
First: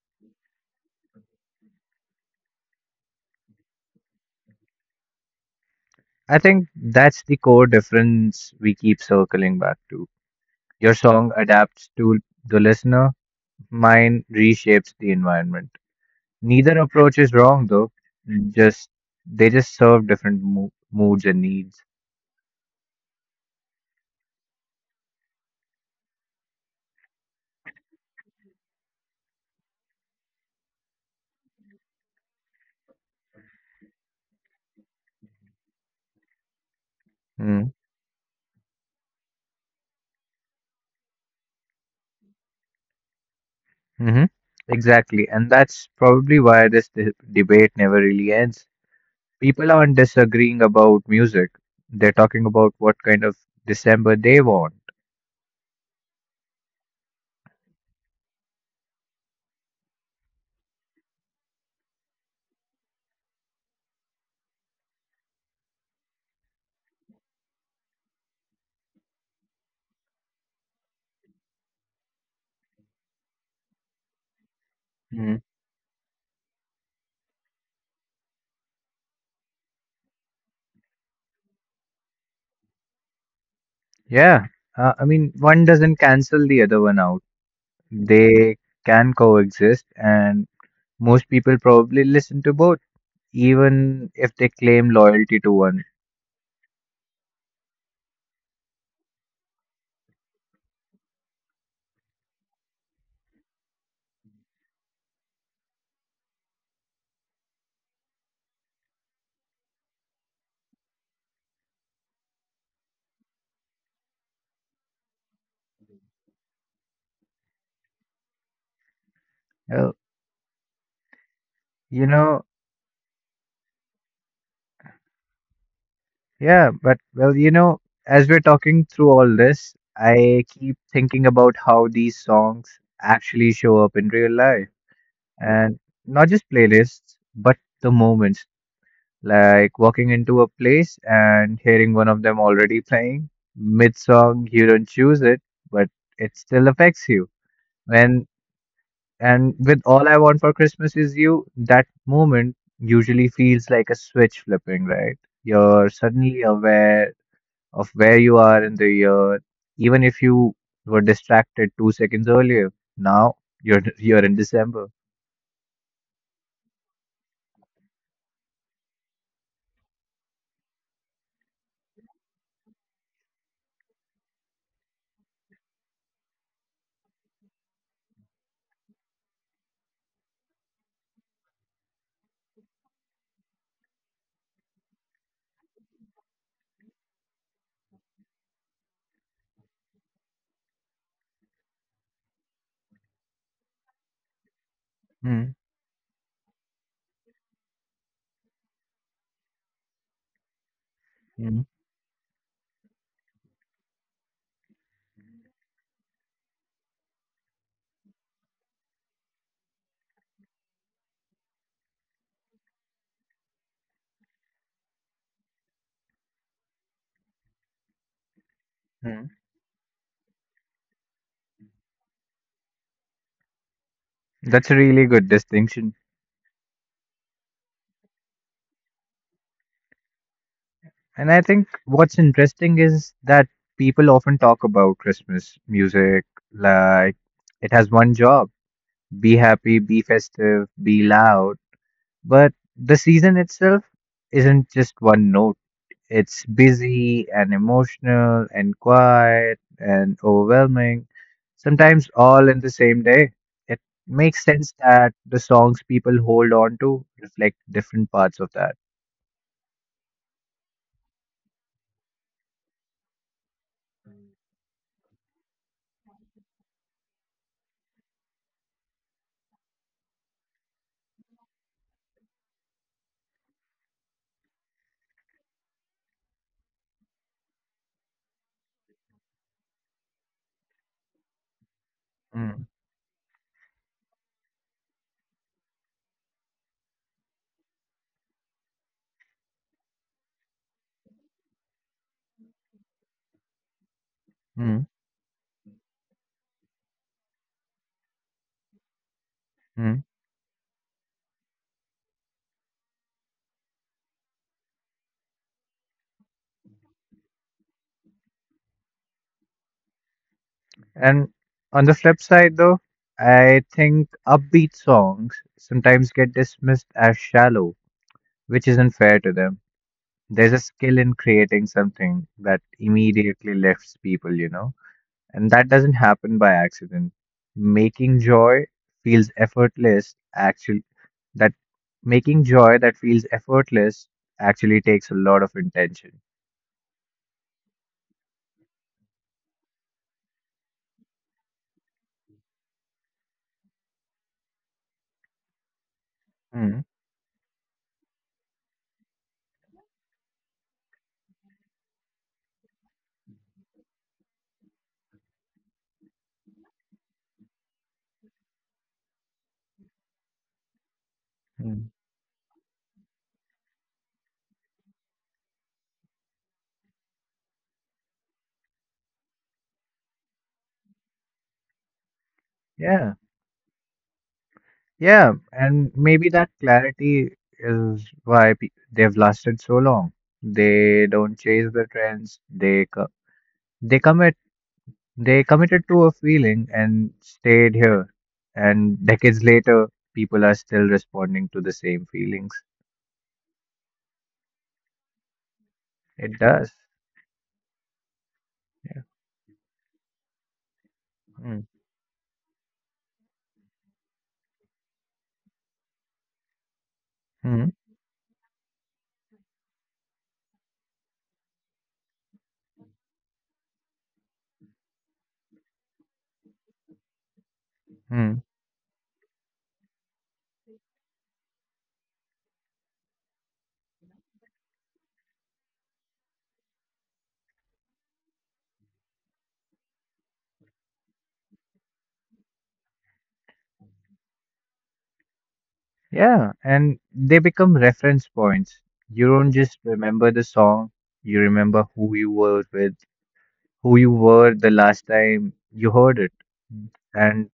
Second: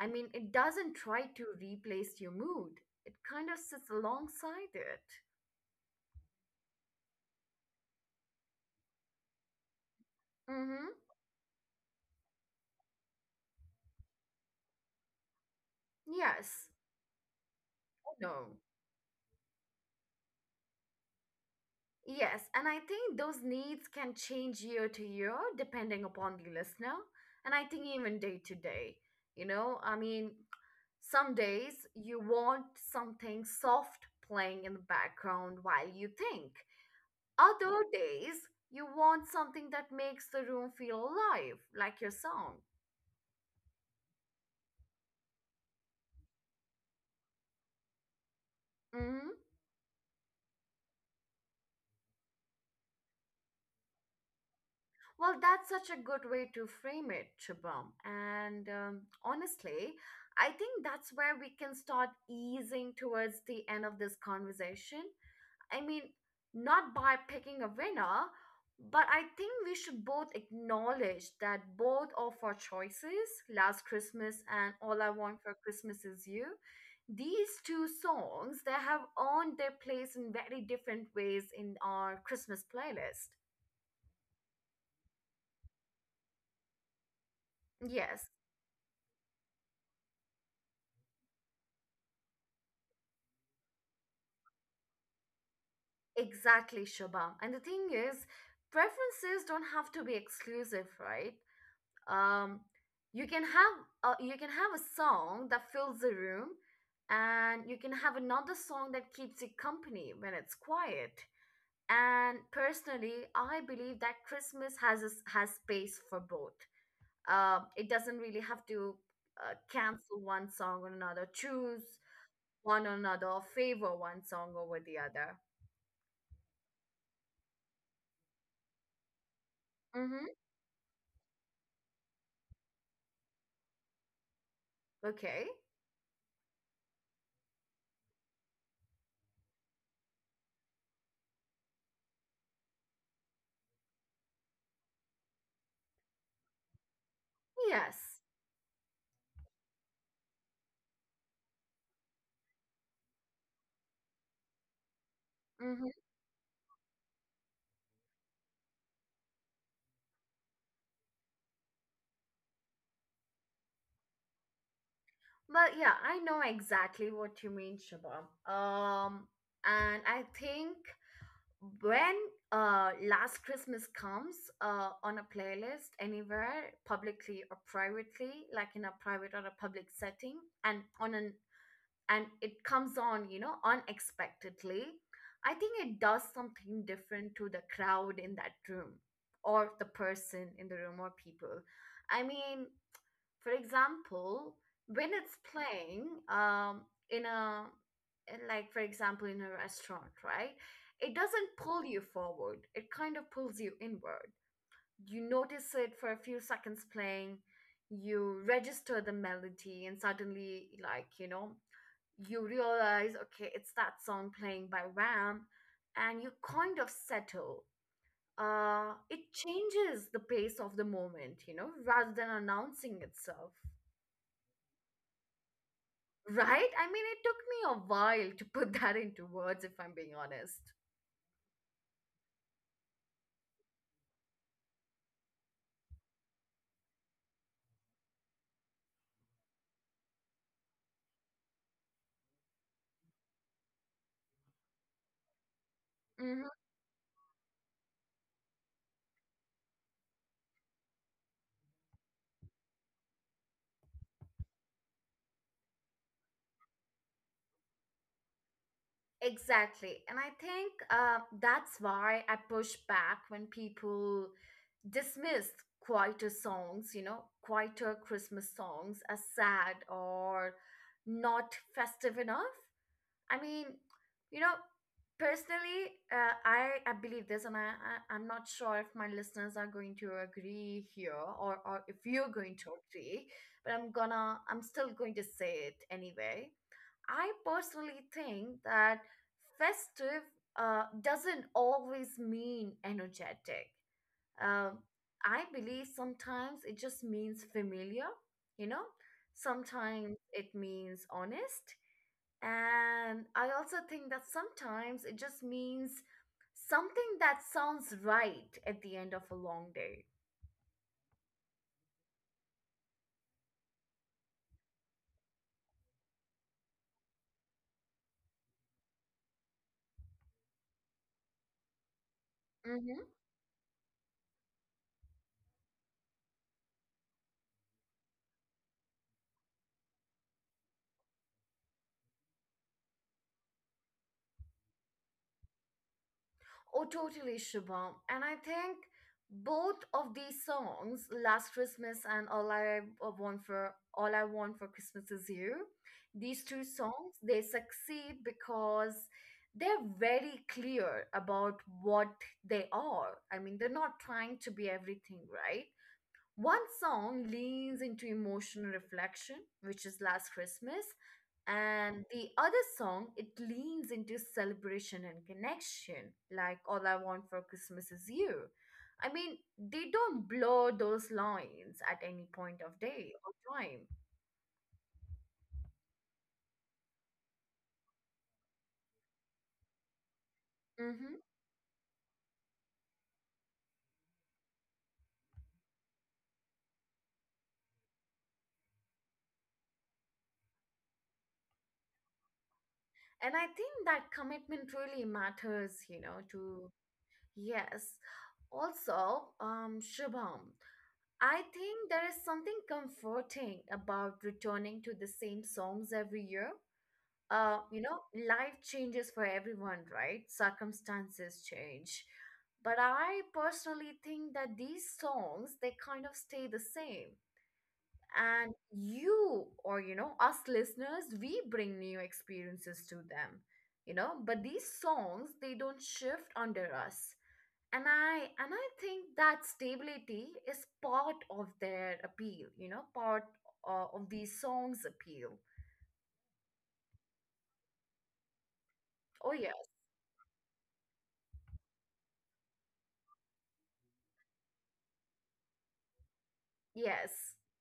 A: I mean, it doesn't try to replace your mood, it kind of sits alongside it.
B: I think that's the core difference we keep circling back to.
A: Mm hmm.
B: Your song adapts to the listener, mine reshapes the environment.
A: Yes.
B: Neither approach is wrong though.
A: Oh, no.
B: Just they just serve different moods and needs.
A: Yes, and I think those needs can change year to year depending upon the listener. And I think even day to day, you know. I mean, some days you want something soft playing in the background while you think.
B: Hmm.
A: Other days you want something that makes the room feel alive, like your song.
B: Mm-hmm. Exactly, and that's probably why this debate never really ends.
A: Mm-hmm.
B: People aren't disagreeing about music; they're talking about what kind of December they want.
A: Well, that's such a good way to frame it, Shubham. And honestly, I think that's where we can start easing towards the end of this conversation. I mean, not by picking a winner, but I think we should both acknowledge that both of our choices, Last Christmas and All I
B: Mm.
A: Want for Christmas Is You, these two songs, they have earned their place in very different ways in our Christmas playlist.
B: Yeah, I mean, one doesn't cancel the other one out.
A: Yes.
B: They can coexist, and most people probably listen to both, even if they claim loyalty to one.
A: Exactly, Shubham. And the thing is, preferences don't have to be exclusive, right? Um, you can have you can have a song that fills the room, and you can have another song that keeps you company when it's quiet. And personally, I believe that Christmas has a s has space for both. It doesn't really have to
B: Uh,
A: cancel one song or another, choose
B: you know,
A: one or another, or favor one song over the other.
B: yeah, but as we're talking through all this,
A: Mm-hmm.
B: I keep thinking about how these songs actually show up in real life,
A: Okay.
B: and not just playlists, but the moments, like walking into a place and hearing one of them already playing mid song, you don't choose it, but it still affects you.
A: Yes.
B: When. And with all I want for Christmas is you, that moment usually feels like a switch flipping, right? You're
A: hmm
B: suddenly aware of where you are in the year, even if you were distracted 2 seconds earlier. Now you're you're in December.
A: But yeah, I know exactly what you mean, Shabam. Um, and I think when Last Christmas comes on a playlist anywhere, publicly or privately, like in a private or a public setting, and on an and it comes on, you know, unexpectedly, I think it does something different to the crowd in that room or the person in the room or people. I mean, for example, when it's
B: Hmm.
A: playing in a in like for example in a restaurant, right? It doesn't
B: Hmm.
A: pull you forward. It kind of pulls you inward. You notice it for a few seconds playing, you register the melody and suddenly like, you know, you realize okay, it's that song playing by Ram and you kind of settle it
B: Hmm.
A: changes the pace of the moment, you know, rather than announcing itself.
B: That's a really good distinction.
A: Right? I mean, it took me a while to put that into words, if I'm being honest.
B: And I think what's interesting is that people often talk about Christmas music like it has one job: be happy, be festive, be loud. But the season itself isn't just one note.
A: Hmm
B: It's busy and emotional and quiet and overwhelming, sometimes all in the same day. It makes sense that the songs people hold on to reflect different parts of that.
A: Exactly. And I think that's why I push back when people dismiss quieter songs, you know, quieter Christmas songs as sad or not festive enough. I mean, you know, personally, I believe this, and I'm not sure if my listeners are going to agree here, or if you're going
B: Mm,
A: to agree. But I'm still going to say it anyway. I personally think that festive doesn't always mean energetic. Um,
B: mm,
A: I believe sometimes it just means familiar. You know,
B: mm.
A: sometimes it means honest and I also think that sometimes it just means something that sounds right at the end of a long day.
B: And on the flip side, though, I think upbeat songs sometimes get dismissed as shallow, which isn't fair to them. There's a skill in creating something that
A: Mm-hmm.
B: immediately lifts people, you know, and that doesn't happen by accident. Making joy feels effortless, actually, that making joy that feels effortless actually takes a lot of intention.
A: Oh, totally, Shubham. And I think both of these songs, Last Christmas and All I Want for Christmas Is You, these two
B: Hmm.
A: songs, they succeed because they're very clear about what they are. I mean, they're not trying to be everything, right? One song leans into emotional reflection, which is Last Christmas,
B: Mm.
A: and the other song it leans into celebration and connection, like All I Want for Christmas Is You. I mean, they don't blur those lines at any point of day
B: Yeah,
A: or time.
B: yeah, and maybe that clarity is why they've lasted so long. They
A: Hmm
B: don't chase the trends. They commit. They committed to a feeling and stayed here. And decades later, people are still responding to the same feelings.
A: And I think that commitment really matters, you know,
B: It does.
A: to yes. Also, Shubham, I
B: Mm,
A: think there is something comforting about returning to the same songs every year.
B: mm,
A: You know, life changes for everyone, right? Circumstances change. But I personally think that these songs, they kind of stay the same.
B: mm.
A: And you, or you know, us listeners, we bring new experiences to them, you know, but these songs, they don't shift under us and i and I think that stability is part of their appeal, you know, part of these songs appeal.
B: Yeah, and they become reference points. You
A: Oh,
B: don't
A: yes.
B: just remember the song, you remember who you were with, who you were the last time you heard it.
A: Yes.
B: And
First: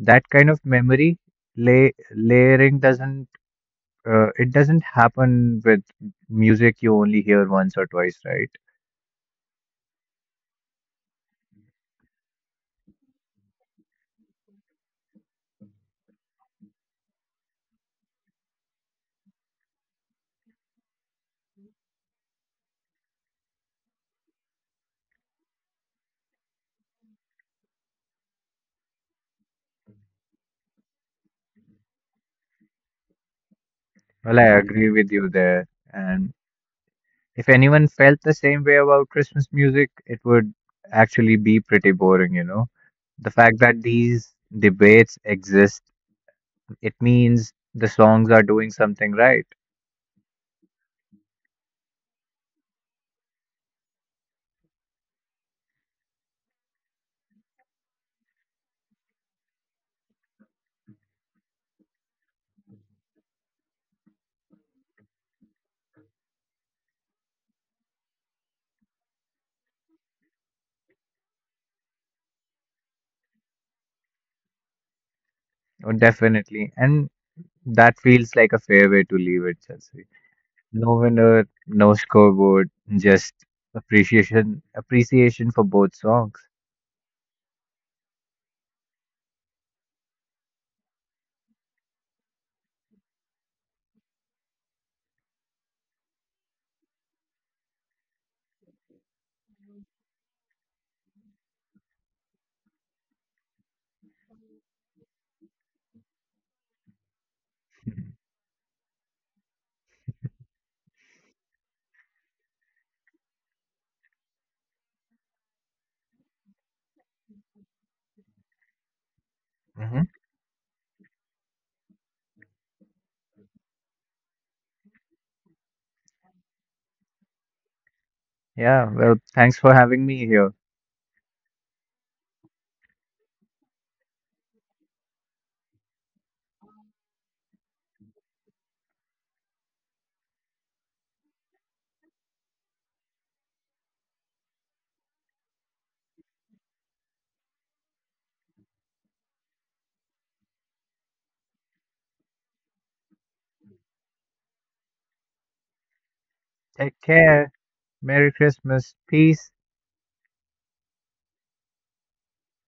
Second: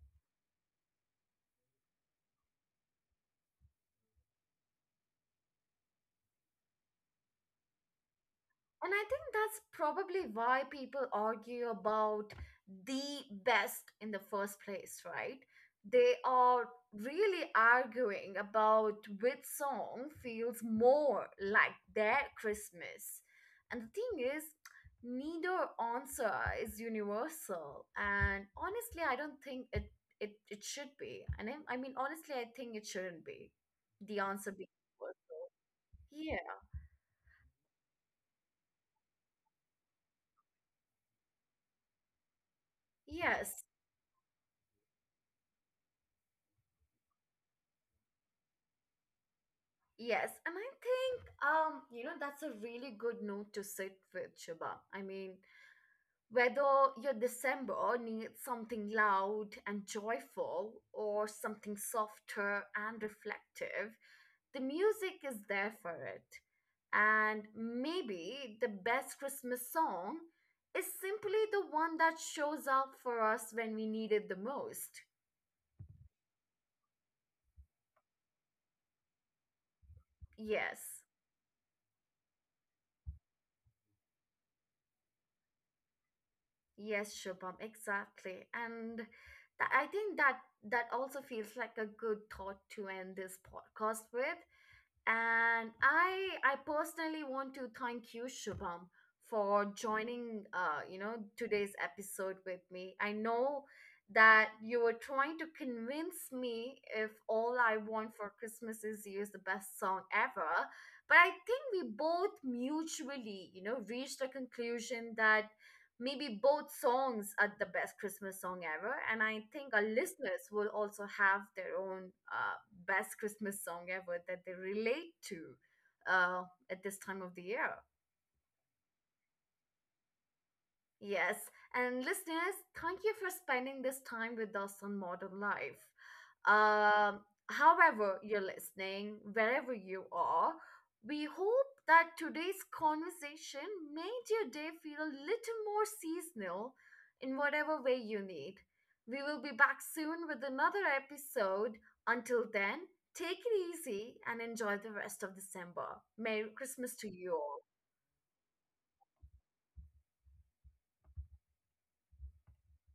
B: that kind of memory layering doesn't it doesn't happen with music you only hear once or twice, right?
A: And I think that's probably why people argue about the best in the first place, right? They are really arguing about which song feels more like their Christmas. And the thing is, neither answer is universal. And honestly, I don't think it should be. And I mean, honestly, I think it shouldn't be the
B: Well,
A: answer
B: I
A: being
B: agree with you
A: universal.
B: there. And
A: Yeah.
B: if anyone felt the same way about Christmas music, it would actually be pretty boring, you know. The fact
A: Yes.
B: that these debates exist, it means the songs are doing something right.
A: Yes, and I think you know, that's a really good note to sit with, Shiba. I mean, whether your December needs something loud and joyful or something softer and reflective, the music is there for it. And maybe the best Christmas song is simply the one that shows up for us when we need it the most.
B: Oh, definitely. And that feels like a fair way to leave it, Chelsea.
A: Yes.
B: No winner, no scoreboard, just appreciation for both songs.
A: Yes, Shubham, exactly. And I think that that also feels like a good thought to end this podcast with. And I personally want to thank you, Shubham, for joining you know, today's episode with me. I know that you were trying to convince me if all I want for Christmas is you is the best song ever. But I think we both mutually, you know, reached a conclusion that maybe both songs are the best Christmas song ever, and I think our
B: Hmm
A: listeners will also have their own best Christmas song ever that they relate to uh, at this time of the year.
B: Yeah, well, thanks for having me here.
A: Yes, and listeners, thank you for spending this time with us on Modern Life. Um, However, you're listening, wherever you are, we hope that today's conversation made your day feel a little more seasonal in whatever way you need. We will be back soon with another episode. Until then, take it easy and enjoy the rest of December. Merry Christmas
B: Take
A: to you
B: care.
A: all.
B: Merry Christmas. Peace.